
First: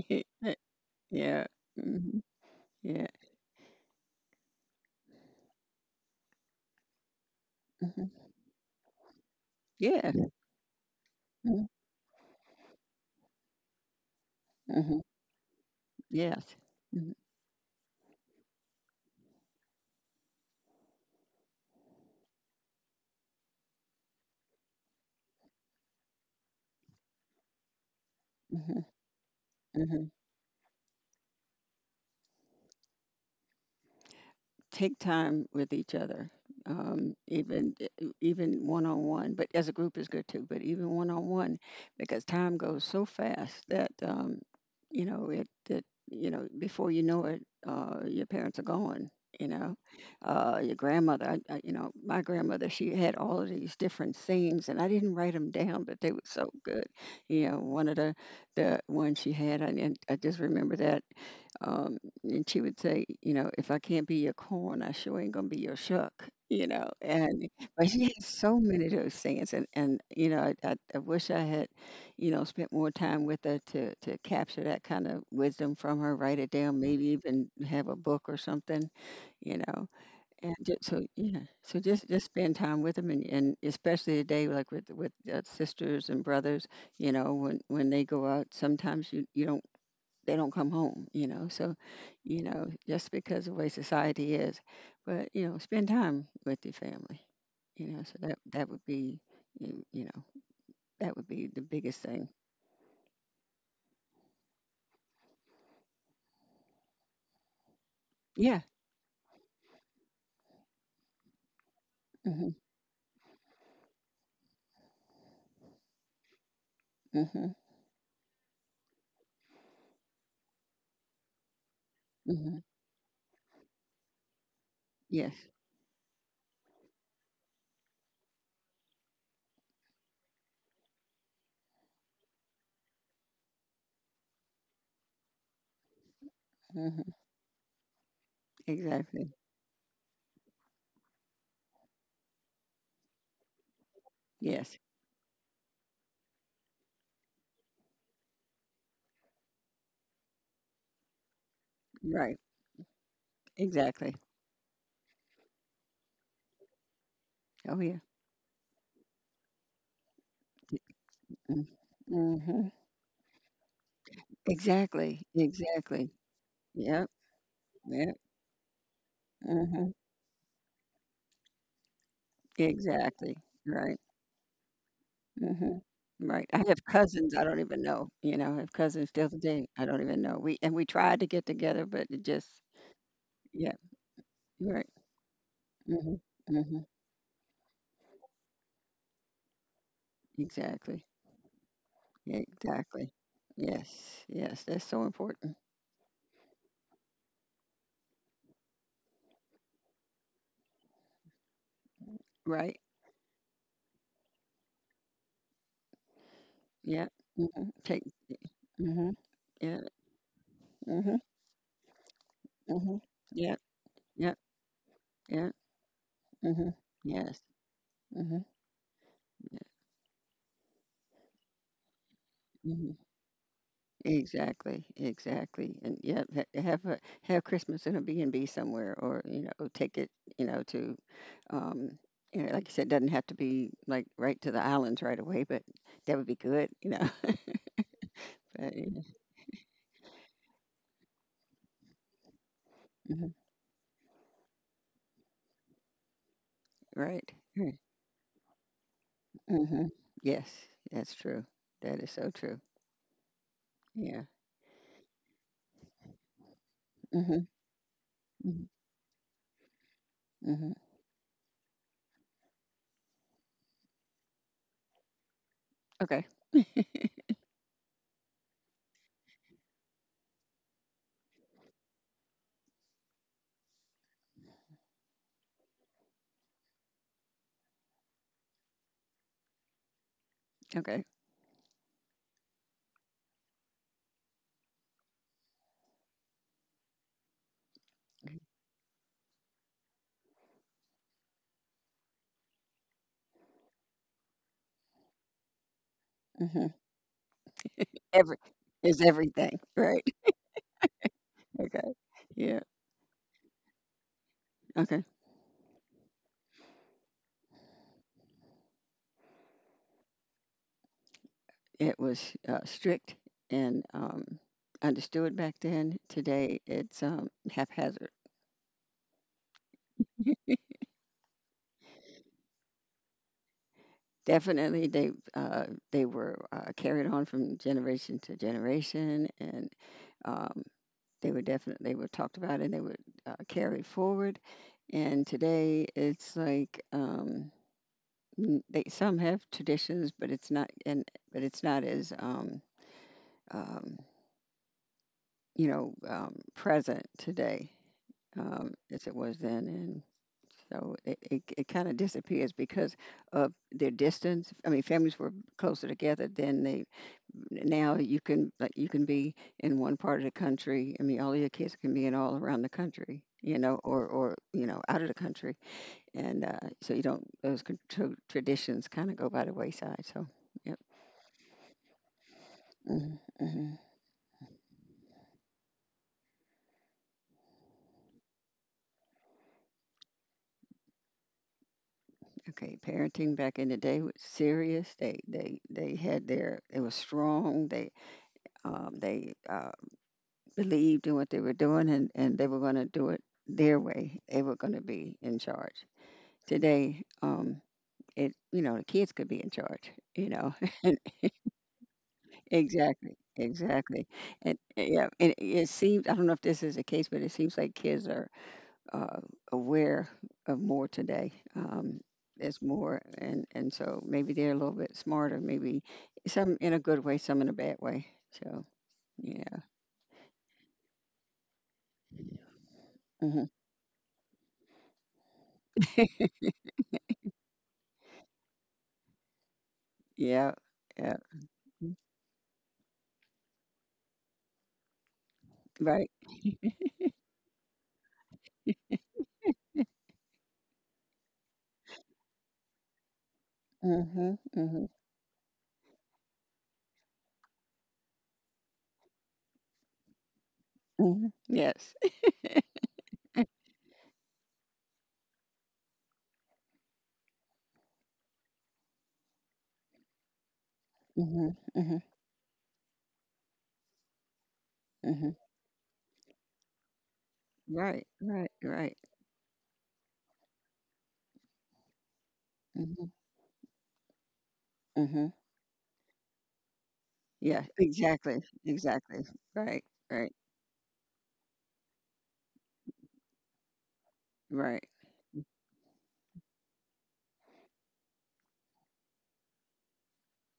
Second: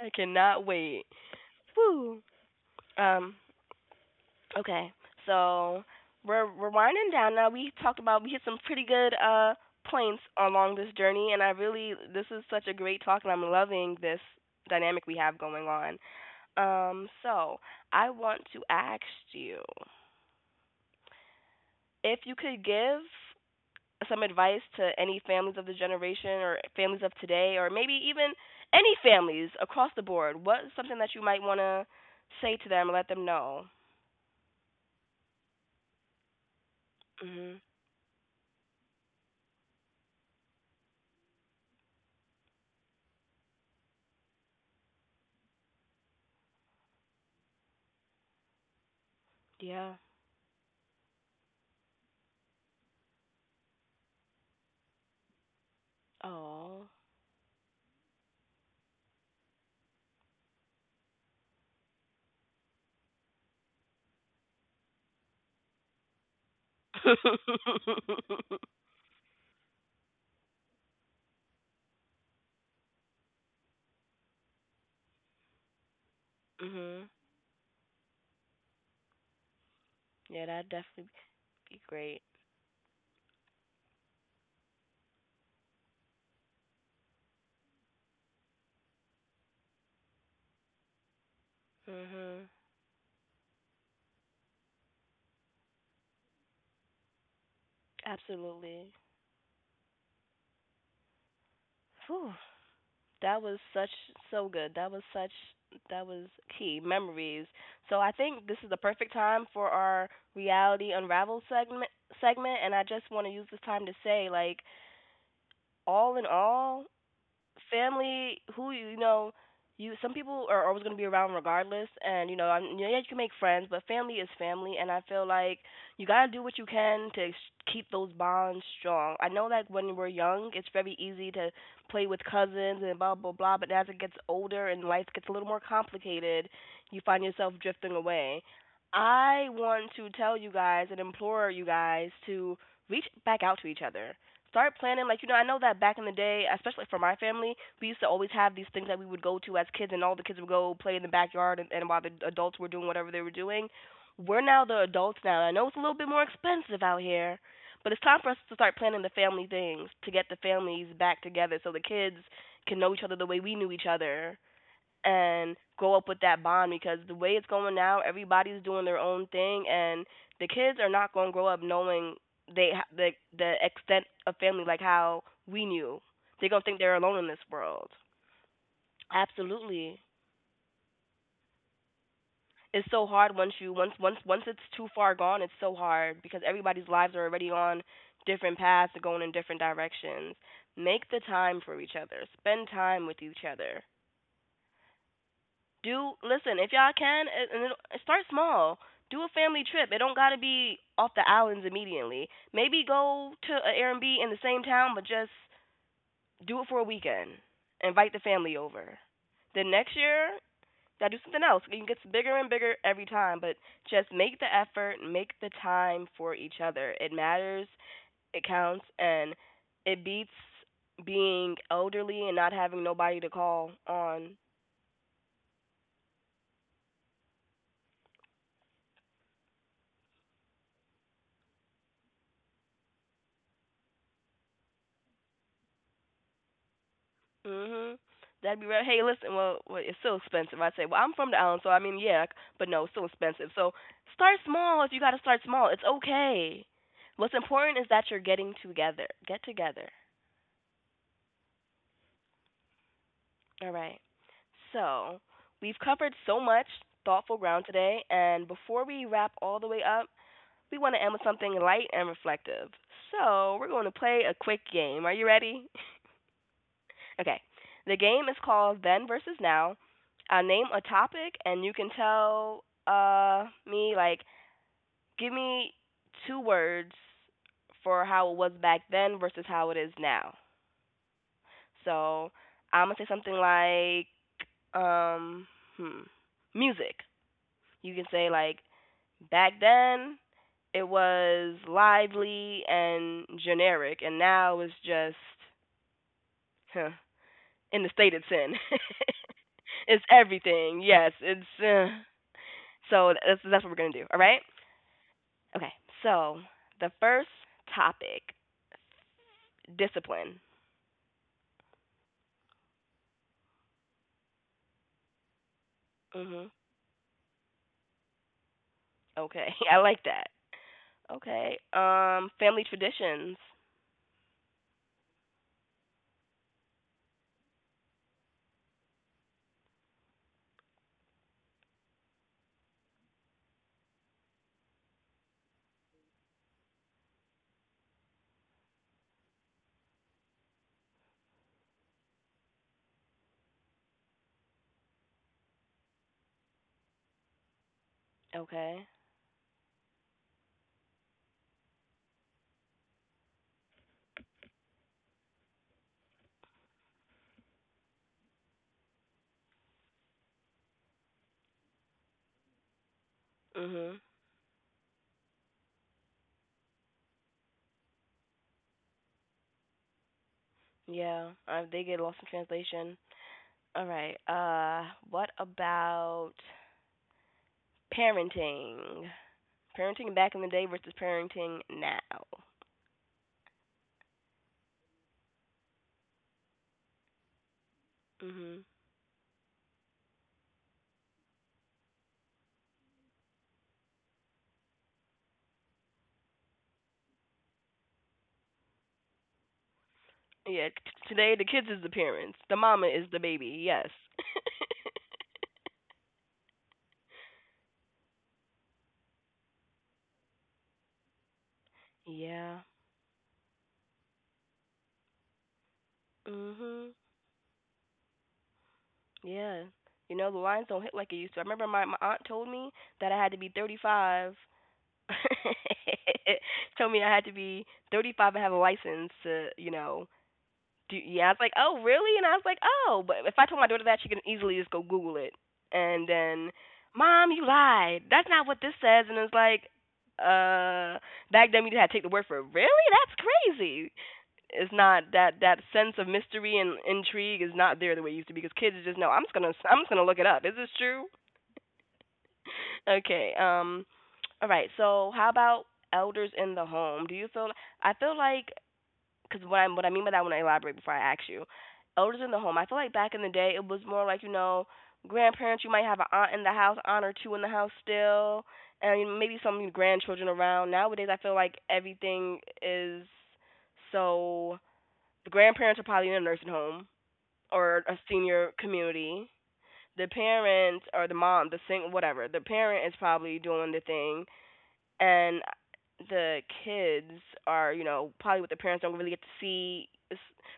S1: I cannot wait.
S2: yeah.
S1: Woo.
S2: Mhm. Yeah.
S1: Um, okay. So we're winding down now. We talked
S2: Mhm.
S1: about we hit some pretty good points
S2: Yeah.
S1: along this journey and I
S2: Mhm.
S1: really this is such a great talk and I'm loving this
S2: Mhm.
S1: dynamic we have going on.
S2: Yes.
S1: Um,
S2: Mhm.
S1: so I want to ask you if you could give some advice to any families of the generation or families of today or maybe even
S2: Mhm.
S1: any families across the
S2: Mhm.
S1: board, what's something that you might want to say to them or let them know?
S2: Take time with each other,
S1: Mhm.
S2: even one on one. But as a group is good too. But even one on one, because time goes so fast that you know it, it. You know, before you know it, your parents are gone. You know,
S1: Yeah.
S2: your grandmother. You know, my grandmother. She had all of these different things, and I didn't write them down, but they were so good.
S1: Oh.
S2: You know, one of the ones she had, and I just remember that. Um, and she would say, you know, "If I can't be your corn, I sure ain't gonna be your shuck," you know. And
S1: [LAUGHS]
S2: but she had so many of those things, and you know, I wish I had, you know, spent more time with her to capture that kind of wisdom from her, write it down, maybe
S1: mhm.
S2: even have a book or something, you know,
S1: Yeah,
S2: and
S1: that'd
S2: just, so
S1: definitely
S2: yeah,
S1: be
S2: so
S1: great.
S2: just spend time with them, and especially today, like with sisters and brothers, you know, when they go out, sometimes you don't, they don't come home, you know. So, you
S1: Mhm.
S2: know, just because of the way society is, but you know, spend time with your family, you know. So that, that would
S1: Absolutely.
S2: be, you know, that would be the biggest thing.
S1: Whew. That was such so good. That was such that was key memories. So I think this
S2: Yeah.
S1: is the perfect time for our reality unravel
S2: Mhm.
S1: segment and I just want to use this time to say like all in all,
S2: Mhm.
S1: family who you know you some people are always going to be around regardless and you know I
S2: Mhm.
S1: yeah you can make friends but family is family and I feel
S2: Yes.
S1: like you got to do what you can to keep those bonds strong I know like when we're young it's very easy to play with cousins and blah blah blah but as it gets older and life gets a little more complicated you
S2: Mhm.
S1: find yourself drifting away
S2: Exactly.
S1: I want to tell you guys and implore you guys to reach back out to each other. Start
S2: Yes.
S1: planning. Like, you know, I know that back in the day, especially for my family, we used to always have these things that we would go to as kids, and all the kids would go play in the backyard, and, while the
S2: Right.
S1: adults were doing whatever they were doing.
S2: Exactly.
S1: We're now the adults now. I know it's a little bit more expensive out here,
S2: Oh
S1: but
S2: yeah.
S1: it's time for us to start planning the family things to get the families back together
S2: Mm.
S1: so the kids
S2: Mhm.
S1: can know each other the way we knew each other
S2: Exactly.
S1: and grow up
S2: Exactly.
S1: with that bond because
S2: Yep.
S1: the way it's going now,
S2: Yep.
S1: everybody's doing their own thing,
S2: Mhm.
S1: and the kids are not going to grow up knowing they the
S2: Exactly. Right.
S1: extent of family like how we
S2: Mhm.
S1: knew.
S2: Right.
S1: They're
S2: I
S1: going to think
S2: have
S1: they're alone in
S2: cousins I
S1: this
S2: don't even
S1: world.
S2: know, you know, I have cousins still today I don't
S1: Absolutely.
S2: even know. We, and we tried to get together, but it just
S1: It's so hard once
S2: yeah,
S1: you once it's
S2: right.
S1: too far gone, it's so
S2: Mhm.
S1: hard because
S2: Mhm.
S1: everybody's lives are already on different paths and going in different directions.
S2: Exactly.
S1: Make the time for each other. Spend time
S2: Exactly.
S1: with each other
S2: Yes. Yes, that's so important.
S1: do listen if y'all can and it'll, start small do a family trip it don't got to be off the islands immediately
S2: Right.
S1: maybe go to an airbnb in the same town but just do it for a
S2: Yeah.
S1: weekend
S2: Mhm. Take
S1: invite the family over
S2: Mhm.
S1: then
S2: Yeah.
S1: next year gotta
S2: Mhm.
S1: do something else it gets bigger and bigger
S2: Mhm.
S1: every time
S2: Yeah.
S1: but just
S2: Yeah.
S1: make the effort make
S2: Yeah.
S1: the time for each
S2: Mhm.
S1: other it
S2: Yes.
S1: matters
S2: Mhm.
S1: it counts and
S2: Yeah.
S1: it beats being elderly and not having
S2: Mhm.
S1: nobody to call on.
S2: Exactly, exactly, and yeah, have Christmas in a B and B somewhere, or take it, you know, to, um, like you said, doesn't have to be like right to the islands right away, but that would be good. [LAUGHS]
S1: Mhm. That'd
S2: But,
S1: be right.
S2: yeah.
S1: Hey, listen. Well, well, it's still expensive. I'd say. Well, I'm from the island, so I mean, yeah. But no, it's still
S2: Mhm.
S1: expensive. So start small. If you got to start small, it's okay.
S2: Right.
S1: What's
S2: Right.
S1: important is that you're getting together. Get
S2: Mm-hmm.
S1: together.
S2: Yes, that's true. That is so true.
S1: All right.
S2: Yeah.
S1: So we've covered so much
S2: Mm-hmm.
S1: thoughtful ground today, and
S2: Mm-hmm.
S1: before we wrap all the way up,
S2: Hmm.
S1: we want to end with something light and reflective. So we're going to play a quick game. Are you ready?
S2: Okay. [LAUGHS]
S1: Okay. The game is called Then versus Now. I'll name a topic, and you can tell me like give me two words for how it was back then versus how it is now.
S2: Okay.
S1: So I'm gonna say something like um hmm music. You can say like back then it was lively and generic, and now it's just
S2: Mm-hmm.
S1: huh, in the state it's
S2: Every
S1: in. [LAUGHS]
S2: is everything, right?
S1: It's everything. Yes, it's
S2: [LAUGHS] Okay. Yeah.
S1: so that's what we're gonna do. All right.
S2: Okay.
S1: Okay. So the first topic, discipline.
S2: It was strict and understood back then.
S1: Mhm.
S2: Today, it's haphazard.
S1: Okay. [LAUGHS] I like that. Okay. Family traditions.
S2: Definitely, they were carried on from generation to generation, and um, they were definitely they were talked about and they were carried forward. And today, it's like they some have traditions, but it's not as um, present today
S1: Okay.
S2: as it was then, and so it kind of disappears because of their distance. I mean, families were closer together than they now. You can Like you can be in one part of the country. I mean, all of your kids can be in all around the country, you know,
S1: Mhm.
S2: or out of the country, and so you don't those traditions kind of go by the wayside. So. Yep.
S1: Yeah. They get lost in translation.
S2: Hmm. Hmm.
S1: All right. What about parenting? Parenting back in the day versus parenting now.
S2: Okay. Parenting back in the day was serious. They had their, it was strong. They
S1: Mhm.
S2: um, they uh, believed in what they were doing, and they were going to do it their way. They were going to be in charge. Today, it you know the kids could be in charge. You know.
S1: Yeah, t- today the kids is the parents.
S2: [LAUGHS]
S1: The mama is
S2: Exactly,
S1: the baby. Yes.
S2: exactly. And yeah, and it seems I don't know if this is the case, but it seems like kids are uh, aware of more today. There's
S1: Yeah.
S2: more, and so maybe they're a little bit smarter. Maybe some in a
S1: Mhm.
S2: good way, some in a bad way. So yeah.
S1: Yeah. You know the lines don't hit like it used to. I remember my aunt told me that I had to
S2: Hmm.
S1: be 35. [LAUGHS] Told me I had to be 35 and have a license to, you know,
S2: Yeah,
S1: do.
S2: yeah.
S1: Yeah, I was like, oh really? And I was like, oh, but if I told my daughter that, she could easily just go Google it. And
S2: Right.
S1: then, mom, you lied. That's not what this says. And it's like, uh, back then we just had to take the word for it. Really? That's crazy.
S2: Mhm.
S1: It's
S2: Mhm.
S1: not that that sense of mystery and intrigue is not there the way it used to be because kids just know I'm just gonna look it up. Is this true?
S2: Mhm. Yes.
S1: Okay. All right. So how about elders in the home? Do you feel I feel like because what I mean by that when I want to elaborate before I ask you,
S2: Mhm. Mhm.
S1: elders in the home. I feel like back in the day it was more like you know
S2: Mhm.
S1: grandparents. You might have an aunt in the house, aunt or two in the house
S2: Right.
S1: still,
S2: Right. Right.
S1: and maybe some grandchildren around. Nowadays I feel like everything is
S2: Mhm.
S1: so the
S2: Mhm.
S1: grandparents are probably in a nursing home
S2: Yeah.
S1: or a
S2: Exactly.
S1: senior
S2: Exactly.
S1: community.
S2: Right.
S1: The
S2: Right.
S1: parents or the mom, the sing whatever, the parent is probably doing the thing,
S2: Right.
S1: and the kids are you know probably what the parents don't really get to see.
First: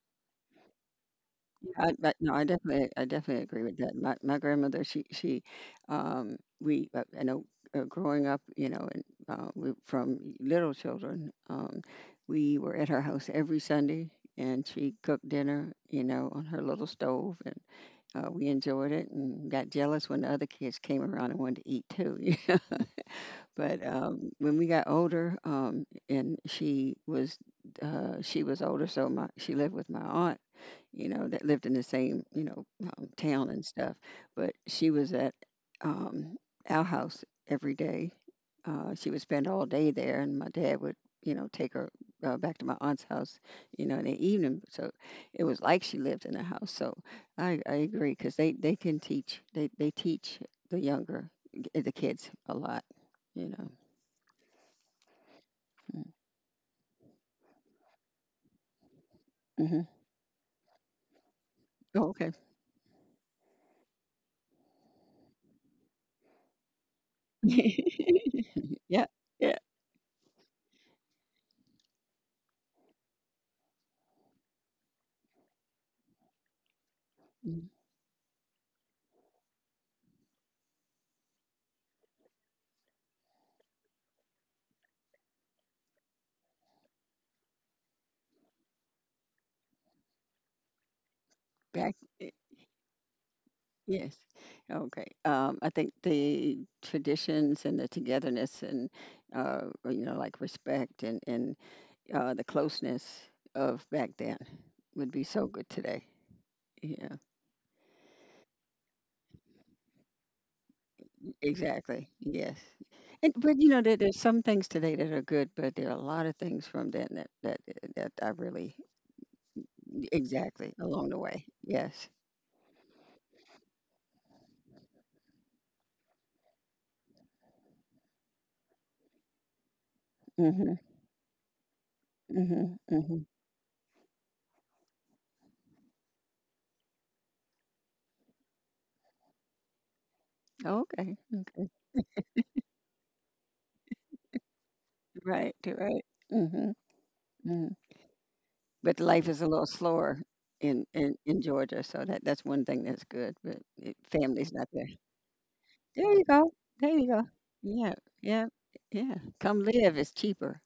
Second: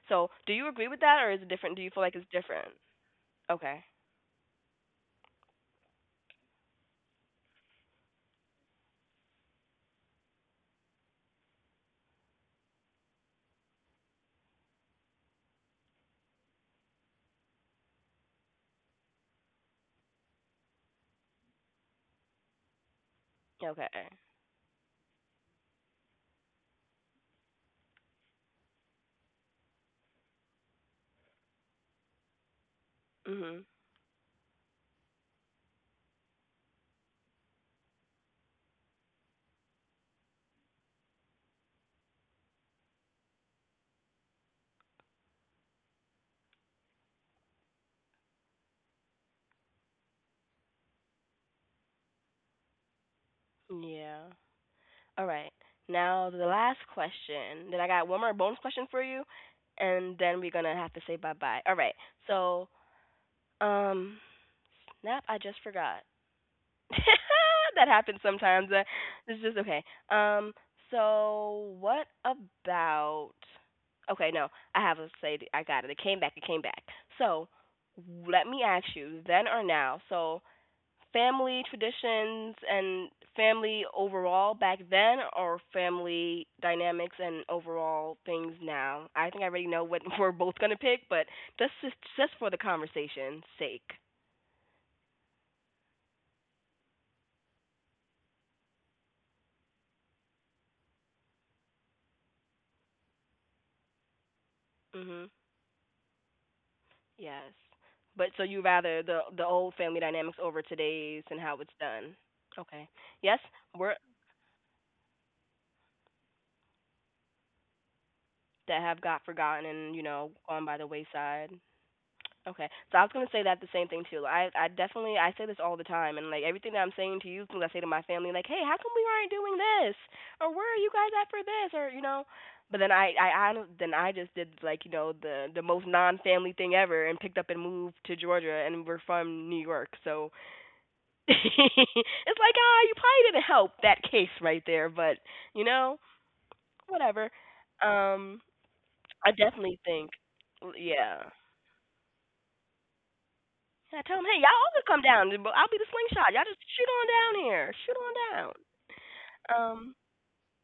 S1: So, do you agree with that, or is it different? Do
S2: Yeah,
S1: you
S2: I,
S1: feel like
S2: but
S1: it's
S2: no, I
S1: different?
S2: definitely, I definitely agree with
S1: Okay.
S2: that. My grandmother, I know, growing up, you know, and we from little children, we were at her house every Sunday, and she cooked dinner, on her little stove, we enjoyed it and got jealous when the other kids came around and wanted to eat too. [LAUGHS] But
S1: Okay.
S2: when we got older, and she was older, so my she lived with my aunt, that lived in the same, town
S1: Mhm.
S2: and stuff. But she was at um, our house every day. She would spend all day there, and my dad would, take her back to my aunt's house, in the evening. So it was like she lived in a house. So I agree because they can teach. They teach the younger, the kids a lot, you know.
S1: Yeah. All right. Now the last question. Then I got one more bonus question for you,
S2: Mm-hmm.
S1: and then we're gonna have to say bye bye. All right.
S2: Oh, okay.
S1: So, um, Nap, I just forgot. [LAUGHS] That happens sometimes.
S2: [LAUGHS] Yeah.
S1: It's
S2: Yeah.
S1: just okay. Um, so what about? Okay, no, I have to say. I got it. It came back. It came back. So
S2: Mm.
S1: let me ask you, then or now? So family traditions and family overall back then, or family dynamics and overall things now? I think I already know what [LAUGHS] we're both gonna pick, but that's
S2: Back.
S1: just for the conversation's sake.
S2: Yes. Okay. I think the traditions and the togetherness and or, you know, like respect and the closeness of back then would be
S1: Mhm.
S2: so good today. Yeah.
S1: Yes. But so you rather the old family dynamics over today's and how it's
S2: Exactly.
S1: done.
S2: Yes.
S1: Okay.
S2: And
S1: Yes,
S2: but you know,
S1: we're
S2: there's some things today that are good, but there are a lot of things from then that I really
S1: that have got forgotten and, you know, gone
S2: exactly
S1: by the
S2: along the way.
S1: wayside.
S2: Yes.
S1: Okay. So I was gonna say that the same thing too. I definitely I say this all the time and like everything that I'm saying to you things I say to my family, like, hey, how come we aren't doing this? Or where
S2: Mhm.
S1: are you guys at for this? Or you know
S2: Mhm.
S1: but then
S2: Mhm.
S1: I then I just did like, you know, the most non family thing ever and picked up and moved to Georgia and we're from New York, so
S2: Okay.
S1: [LAUGHS] it's
S2: Okay.
S1: like, ah, you probably didn't help that case right there, but
S2: Right.
S1: you know,
S2: Right. Mhm.
S1: whatever. Um,
S2: But life
S1: I
S2: is a little
S1: definitely think,
S2: slower in in,
S1: yeah.
S2: in Georgia, so that's one thing that's good. But
S1: I tell him, hey, y'all
S2: family's not
S1: all
S2: there.
S1: could come down. I'll be the
S2: There you
S1: slingshot. Y'all
S2: go.
S1: just shoot
S2: There you
S1: on
S2: go.
S1: down here. Shoot
S2: Yeah,
S1: on
S2: yeah,
S1: down.
S2: yeah. Come
S1: Um,
S2: live. It's cheaper.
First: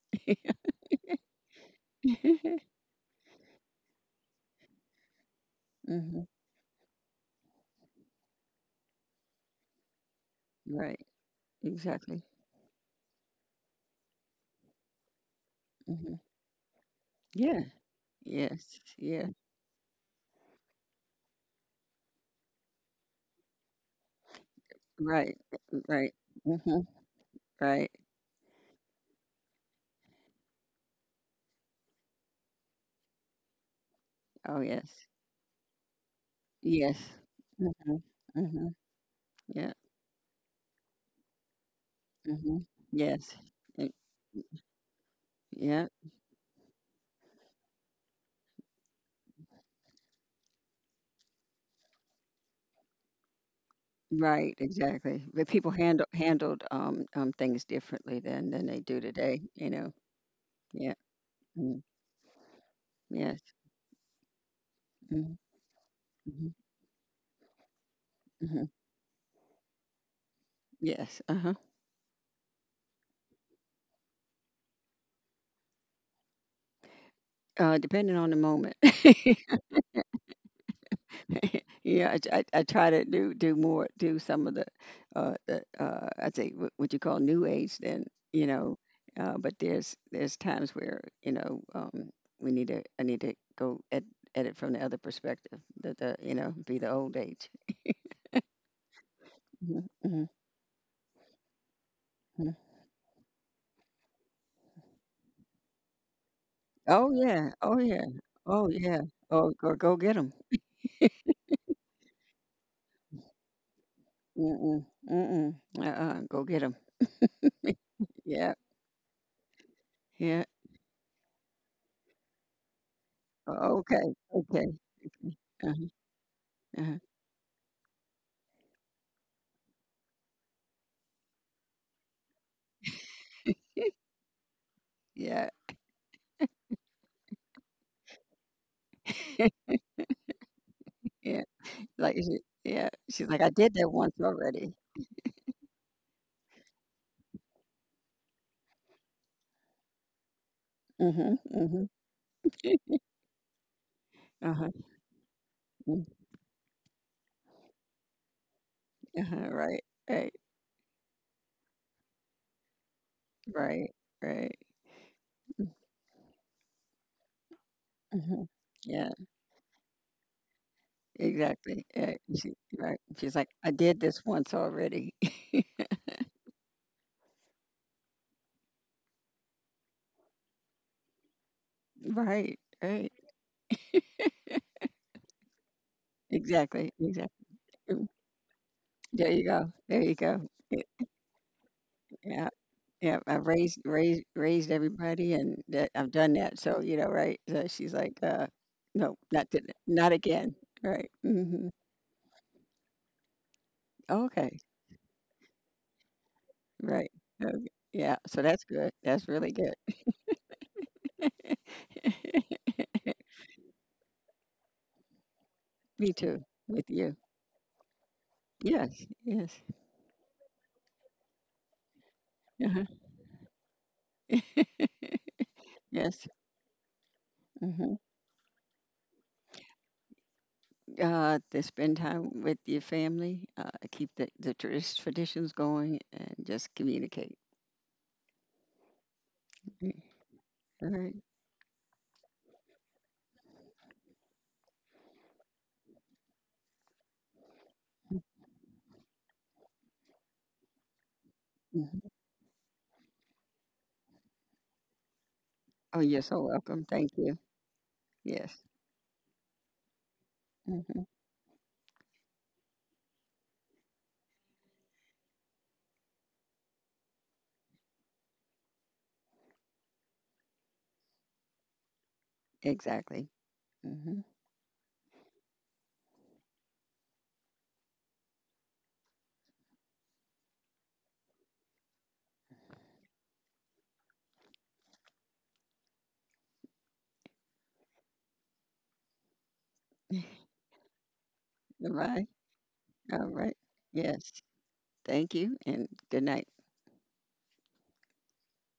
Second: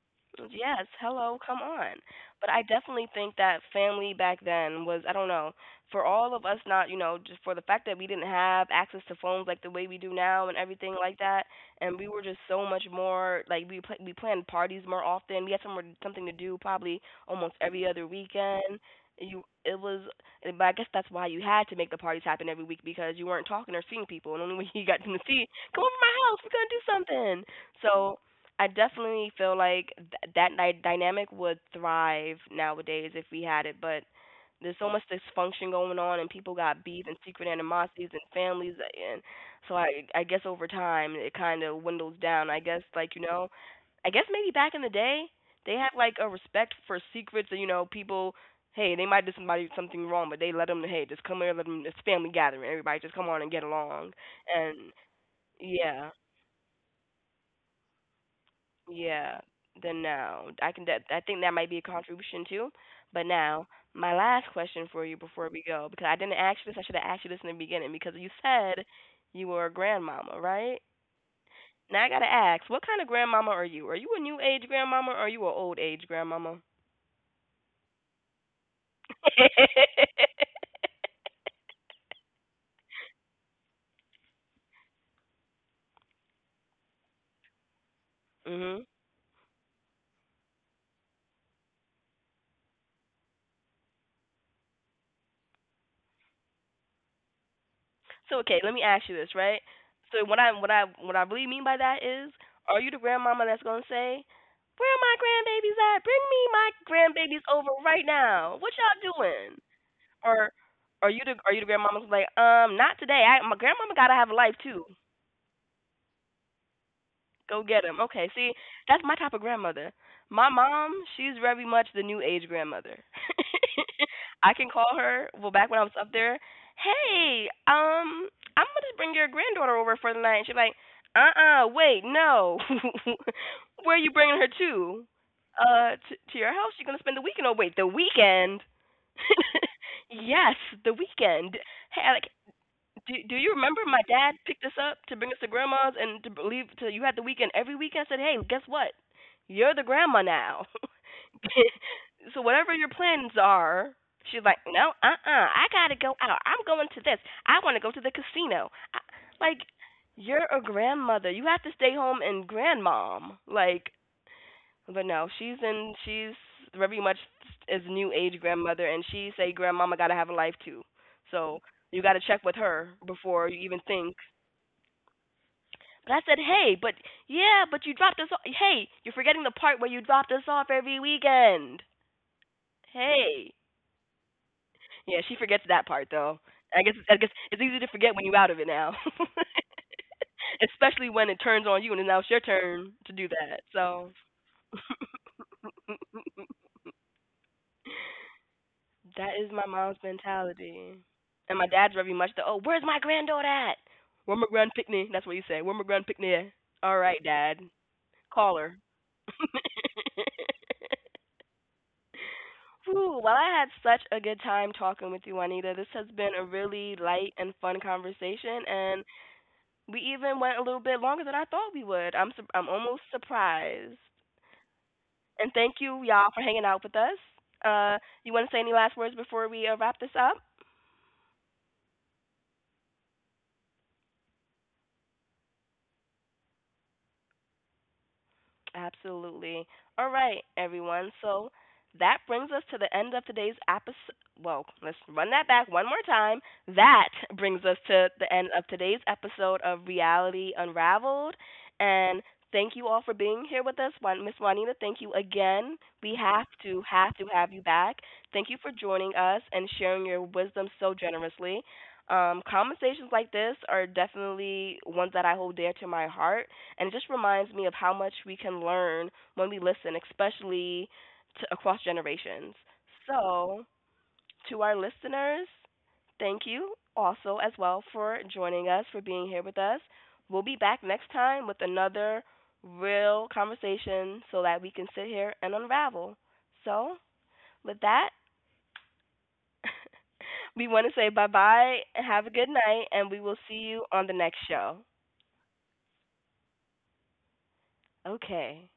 S1: Yes, hello, come on. But I
S2: [LAUGHS]
S1: definitely think that family back then was, I don't know, for
S2: Hmm.
S1: all of us, not, you know, just for the fact that we didn't have access to phones like the way we do now and everything
S2: Right.
S1: like that, and we were
S2: Exactly.
S1: just so much more like we planned parties more often. We had somewhere
S2: Hmm.
S1: something to do probably almost
S2: Yeah.
S1: every other
S2: Yes.
S1: weekend.
S2: Yeah.
S1: You it was, but I guess that's why you had to make the parties happen every week, because you weren't talking or seeing people, and only [LAUGHS] when you got them to
S2: Right.
S1: see, come over to my
S2: Right.
S1: house, we're gonna
S2: Hmm.
S1: do something.
S2: Right.
S1: So I definitely feel like dynamic would thrive nowadays if we had it, but
S2: Oh
S1: there's so
S2: yes.
S1: much dysfunction going on, and people got
S2: Yes.
S1: beef and secret animosities and
S2: Mm-hmm.
S1: families, and so
S2: Yeah.
S1: I guess over time it kind of dwindles down.
S2: Hmm.
S1: I guess
S2: Yes. Y-
S1: I guess maybe back in the day they
S2: Yeah.
S1: had like a respect for secrets, and you know people. Hey, they might do somebody something wrong, but they let them. Hey, just come here, let them. It's family gathering. Everybody just come on and get along.
S2: Right,
S1: And
S2: exactly. But people
S1: yeah,
S2: handled, things differently then than they do today,
S1: yeah,
S2: you know?
S1: then now I can.
S2: Yeah.
S1: That, I think that might be
S2: Mm,
S1: a contribution too. But
S2: yes.
S1: now, my last question for you
S2: Mhm,
S1: before we go, because I didn't
S2: mhm,
S1: ask you this. I should have asked you this in the beginning, because you
S2: mhm.
S1: said you were a grandmama, right?
S2: Yes, uh-huh.
S1: Now I gotta ask, what kind of grandmama are you? Are you a new age grandmama or are you an old age grandmama?
S2: Depending on the moment. [LAUGHS]
S1: [LAUGHS]
S2: Yeah, I try to do more, do some of the, I think what you call new age then, you know,
S1: Mhm.
S2: but there's times where, you know, I need to go at it from the other perspective, you know, be the old age.
S1: So okay, let me ask you this, right?
S2: Hmm. Hmm.
S1: So what I really mean by that is, are you the grandmama that's gonna say, "Where are my grandbabies at? Bring me my
S2: Oh,
S1: grandbabies
S2: yeah.
S1: over
S2: Oh, yeah.
S1: right now.
S2: Oh,
S1: What
S2: yeah.
S1: y'all
S2: Oh,
S1: doing?"
S2: go get 'em.
S1: Or are you the, are you the grandmama's like, not today. I, my grandmama gotta have a life
S2: Mm-mm.
S1: too.
S2: Mm-mm. Uh-uh. Go get 'em.
S1: Go get him. Okay,
S2: Yeah.
S1: see, that's my type of grandmother.
S2: Yeah.
S1: My mom, she's very much the new age grandmother.
S2: O Okay.
S1: [LAUGHS] I
S2: Okay.
S1: can call her. Well,
S2: Uh-huh,
S1: back when I was up there,
S2: uh-huh.
S1: hey, I'm gonna just bring your granddaughter over for the night. And she's like, uh-uh, wait, no. [LAUGHS] Where are you bringing her to?
S2: Yeah.
S1: To your house? You're gonna spend the weekend? Oh, wait, the weekend?
S2: [LAUGHS]
S1: [LAUGHS] Yes, the
S2: Yeah.
S1: weekend. Hey,
S2: Like,
S1: like,
S2: she Yeah.
S1: do
S2: She's
S1: do
S2: like, "I
S1: you
S2: did
S1: remember
S2: that
S1: my
S2: once
S1: dad picked
S2: already."
S1: us up to bring us to grandma's and to leave to you had the weekend every weekend? I said, hey, guess what? You're the grandma now.
S2: Mhm, mhm.
S1: [LAUGHS] So whatever your plans are, she's like,
S2: Uh-huh.
S1: no, uh, I gotta
S2: Mm.
S1: go out. I'm going to this. I wanna go to the casino. I,
S2: Uh-huh.
S1: like,
S2: Right. Right.
S1: you're a grandmother. You have to stay home and grandmom. Like,
S2: Right. Right.
S1: but no, she's in. She's very much is new age
S2: Mhm.
S1: grandmother, and
S2: Yeah.
S1: she say grandmama gotta have a life too. So
S2: Exactly.
S1: you
S2: Yeah.
S1: gotta check
S2: She
S1: with her
S2: right. She's like,
S1: before you
S2: "I
S1: even
S2: did
S1: think.
S2: this once already." [LAUGHS]
S1: But I said, hey, but yeah, but you dropped us. Off. Hey, you're forgetting the part where you dropped us off every weekend.
S2: Right. Right.
S1: Hey, yeah, she forgets that part though. I
S2: Exactly.
S1: guess I guess
S2: Exactly.
S1: it's easy to forget when you're out of it now,
S2: There you go. There you go.
S1: [LAUGHS] especially when it turns on you and now it's your
S2: Yeah,
S1: turn to
S2: yeah.
S1: do
S2: I've
S1: that.
S2: raised
S1: So.
S2: raised raised everybody, and that I've done that. So you know, right? So she's like, no,
S1: That
S2: not
S1: is my
S2: did
S1: mom's
S2: not again.
S1: mentality.
S2: Right.
S1: And
S2: Mm-hmm.
S1: my dad's very much the, oh, where's my granddaughter at? Where my
S2: Okay.
S1: grand picnic? That's what he said. Where my grand picnic at? All
S2: Right.
S1: right,
S2: Okay.
S1: dad,
S2: Yeah. So
S1: call
S2: that's
S1: her.
S2: good. That's really good.
S1: [LAUGHS]
S2: [LAUGHS]
S1: Whew, well, I had such a good time talking with you, Juanita. This has
S2: Me
S1: been a
S2: too. With
S1: really
S2: you.
S1: light and fun conversation, and
S2: Yes. Yes.
S1: we even went a little bit longer than I thought we would. I'm
S2: uh
S1: almost surprised. And thank you,
S2: Yes.
S1: y'all, for hanging out with us.
S2: Hmm.
S1: Uh, you want to say any last words before we wrap this up?
S2: To spend time with your family, keep the traditions going, and just communicate.
S1: Absolutely.
S2: Mm.
S1: All right,
S2: All right.
S1: everyone. So that brings us to the end of today's episode. Well, let's run that back one more time. That brings us to the end of today's episode of Reality Unraveled.
S2: Mhm.
S1: And thank you all for being here with us. Juan- Miss Juanita, thank you again.
S2: Oh,
S1: We
S2: you're so
S1: have
S2: welcome.
S1: to,
S2: Thank
S1: have to
S2: you.
S1: have you back. Thank you
S2: Yes.
S1: for joining us and sharing your wisdom so
S2: Hmm.
S1: generously. Conversations like this are definitely ones that I hold dear to my heart, and it just reminds me of how much we can learn when we listen, especially to, across generations.
S2: Exactly.
S1: So,
S2: Hmm.
S1: to our listeners, thank you also as well for joining us, for being here with us. We'll be back next time with another real conversation so that we can sit here and unravel. So, with that,
S2: [LAUGHS]
S1: [LAUGHS] we want to say bye bye,
S2: Goodbye.
S1: have a good night, and we
S2: All
S1: will see
S2: right.
S1: you on the
S2: Yes.
S1: next show.
S2: Thank you and good night.
S1: Okay.